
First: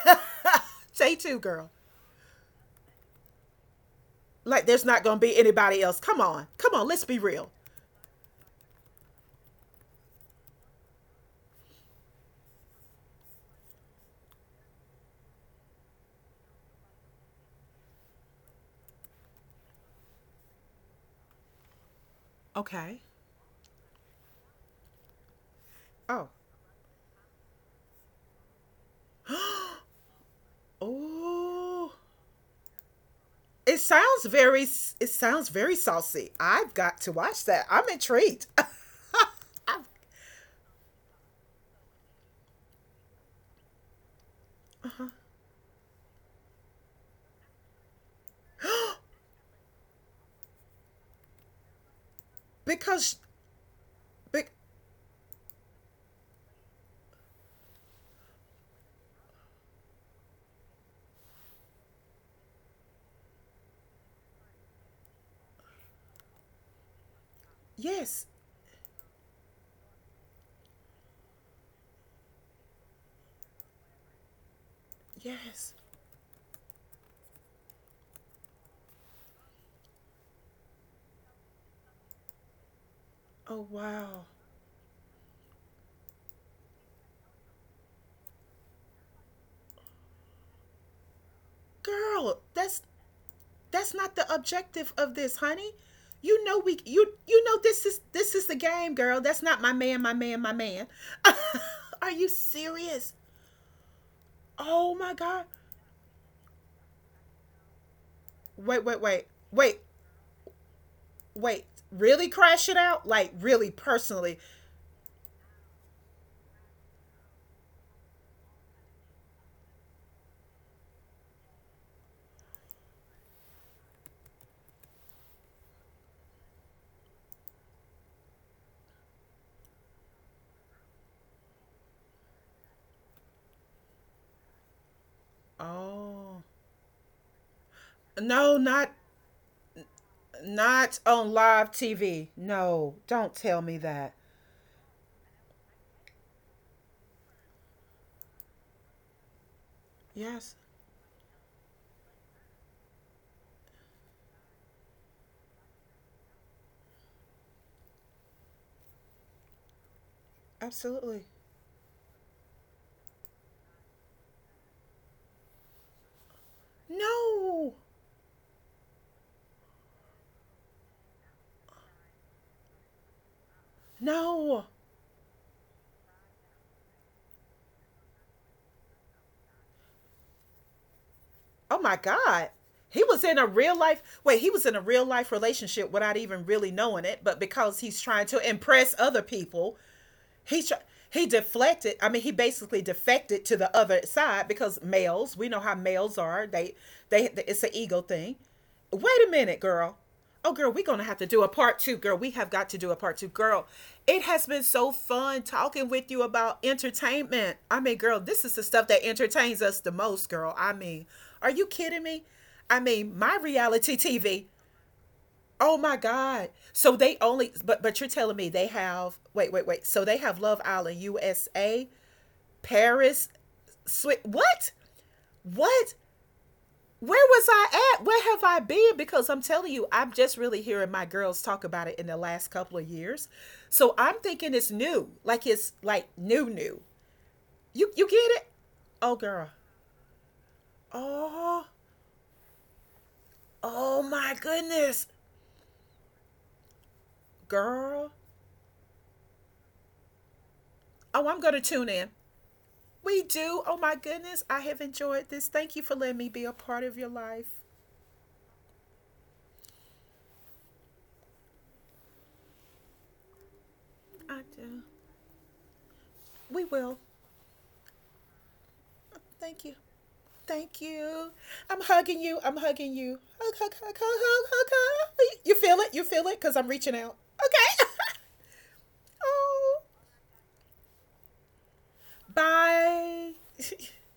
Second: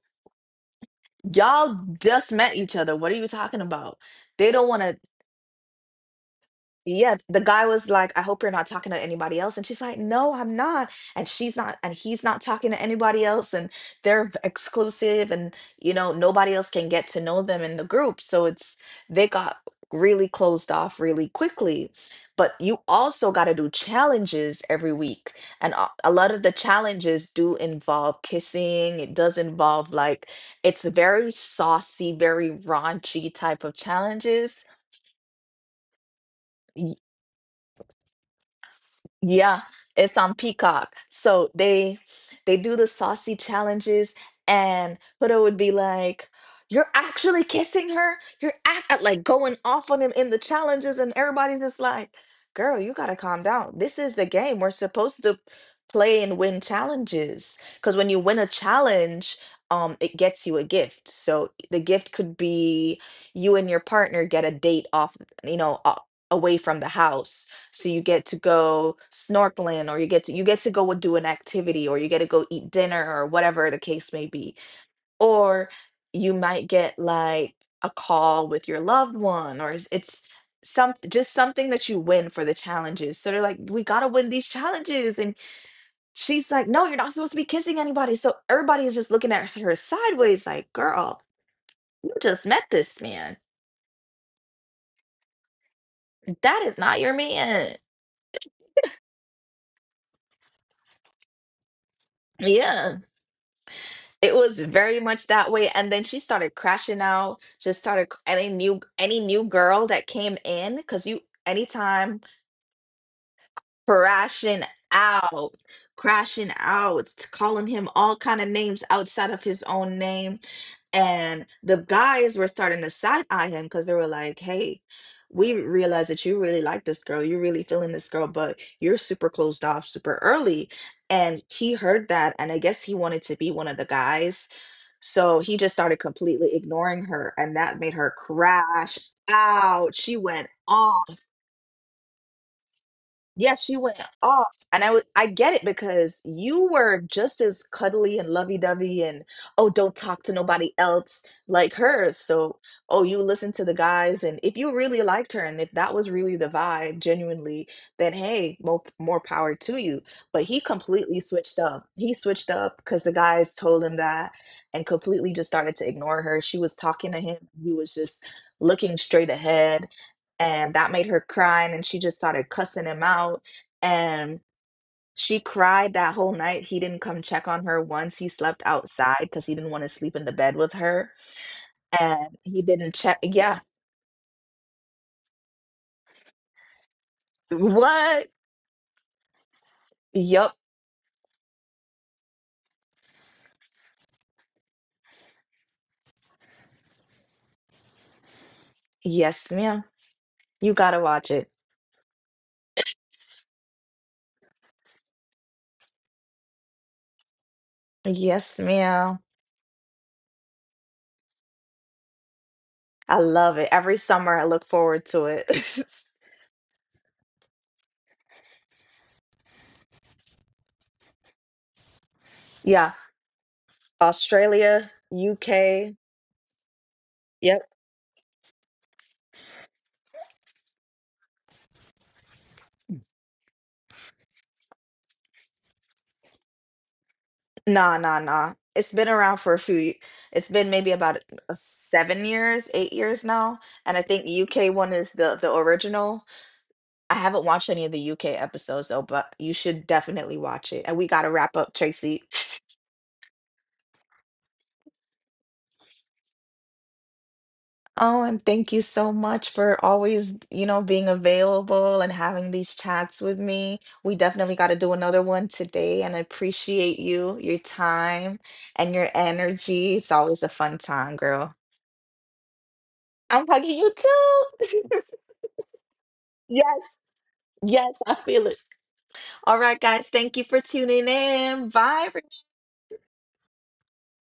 say too, girl.
Y'all just met each other. What are you talking about? They
Like
don't want
there's
to.
not gonna be anybody else. Come on. Come on. Let's
Yeah,
be
the
real.
guy was like, I hope you're not talking to anybody else. And she's like, no, I'm not. And she's not, and he's not talking to anybody else. And exclusive, and you know, nobody else can get to know them in the group. So it's, they got really closed off really quickly. But you
Okay.
also got to do challenges every week. And a
Oh.
lot of the challenges do involve kissing. It does involve like, it's very
Oh,
saucy, very raunchy type of
it sounds very,
challenges.
it sounds very saucy. I've got to watch that. I'm intrigued. <laughs>
Yeah,
Uh-huh.
it's on Peacock. So they do the saucy challenges, and Huda would be like, you're actually kissing her? You're act like going off on him in the challenges, and everybody's just like, girl, you gotta
Because,
calm down. This is the
but
game. We're supposed to play and win challenges. Because when you win a challenge, it gets you a gift. So the gift could be you and your partner get a date off, you know, away from the house, so you get
yes,
to go snorkeling, or you get to, you get to go and do an activity, or you get to go eat dinner, or whatever the case may be, or
yes.
you might get like a call with your loved one, or it's some, just something that you win for the challenges. So they're like,
Oh
we gotta
wow,
win these challenges. And she's like, no, you're not supposed to be kissing anybody. So everybody is just looking at her sideways like, girl, you
girl,
just met
that's
this man.
that's not the objective of this, honey. You know
That is
we,
not your
you know
man.
this is, this is the game, girl. That's not my man, my man, my man. <laughs> Are you
Yeah,
serious?
it was
Oh
very
my
much
god.
that way, and then she started crashing out. Just started c any new,
Wait, wait,
any
wait.
new
Wait,
girl that came in, because you
wait,
anytime,
really crash it out? Like really personally?
crashing out, crashing out, calling him all kinda names outside of his own name, and the guys were starting to side-eye him because they were like, "Hey, we realize that you really like this girl, you're really feeling this girl, but you're super closed off super early," and he heard that, and I guess he wanted to be one of the guys, so he just started
Oh.
completely ignoring her, and that made her
No, not
crash out. She went
not
on.
on live TV. No, don't
Yeah,
tell
she
me
went
that.
off. And I was, I get it, because you were just as cuddly and lovey-dovey and oh, don't talk to
Yes,
nobody else like her. So, oh, you listen to the guys, and if you really liked her and if that was really the vibe genuinely, then hey, more more power to you. But he completely
absolutely.
switched up. He switched up because the guys told him that, and completely just started to ignore her. She was talking to him. He
No.
was just looking straight ahead, and that made her cry, and she just started cussing him out. And
No.
she cried that whole night. He didn't come check on her once. He slept outside because he didn't want to sleep in the bed with her,
Oh my
and
god.
he didn't
He
check.
was in a
Yeah.
real life, wait, he was in a real life relationship without even really knowing it, but because he's trying
What?
to impress other people,
Yup.
he tr- he deflected, I mean he basically defected to the other side because males, we know how males are, they, it's an ego thing. Wait a
Yes,
minute,
ma'am.
girl. Oh
You
girl, we're
gotta
gonna have to
watch
do
it.
a part two, girl, we have got to do a part two, girl. It has been so fun talking with you about entertainment. I mean girl, this is
Yes,
the stuff that
ma'am.
entertains us the most, girl. I mean, are you kidding me? I
I
mean, my
love it. Every
reality
summer I
TV.
look forward to it.
Oh
<laughs>
my God. So they only, but you're telling me they have, wait, wait, wait. So they have Love Island USA,
Yeah.
Paris, Swi- what?
Australia, UK.
What? Where was
Yep.
I at? Where have I been? Because I'm telling you, I'm just really hearing my girls talk about it in the last couple of years. So I'm thinking it's new. Like it's like new new. You
Nah,
you
nah,
get it?
nah. It's been
Oh
around for
girl.
a few, it's been maybe about
Oh.
7 years, 8 years now. And I
Oh
think
my
UK one
goodness.
is the original. I haven't watched any of the
Girl.
UK episodes though, but you should definitely watch it. And we gotta
Oh, I'm
wrap
going to
up,
tune in.
Tracy. <sniffs>
We do. Oh my goodness. I have enjoyed this. Thank you for letting me be a part of your life.
Oh, and thank you so much for always, you know, being available and having these chats with me. We
I
definitely got to
do.
do another one today, and I
We
appreciate
will.
you, your time, and your
Thank you.
energy. It's always a fun
Thank
time,
you.
girl.
I'm hugging you. I'm hugging you.
I'm
Hug,
hugging
hug,
you
hug, hug, hug, hug,
too.
hug. You feel it? You feel it?
<laughs>
Because I'm
Yes,
reaching out. Okay.
yes, I feel it.
<laughs>
All right,
Oh.
guys, thank you for tuning in. Bye.
Bye. <laughs>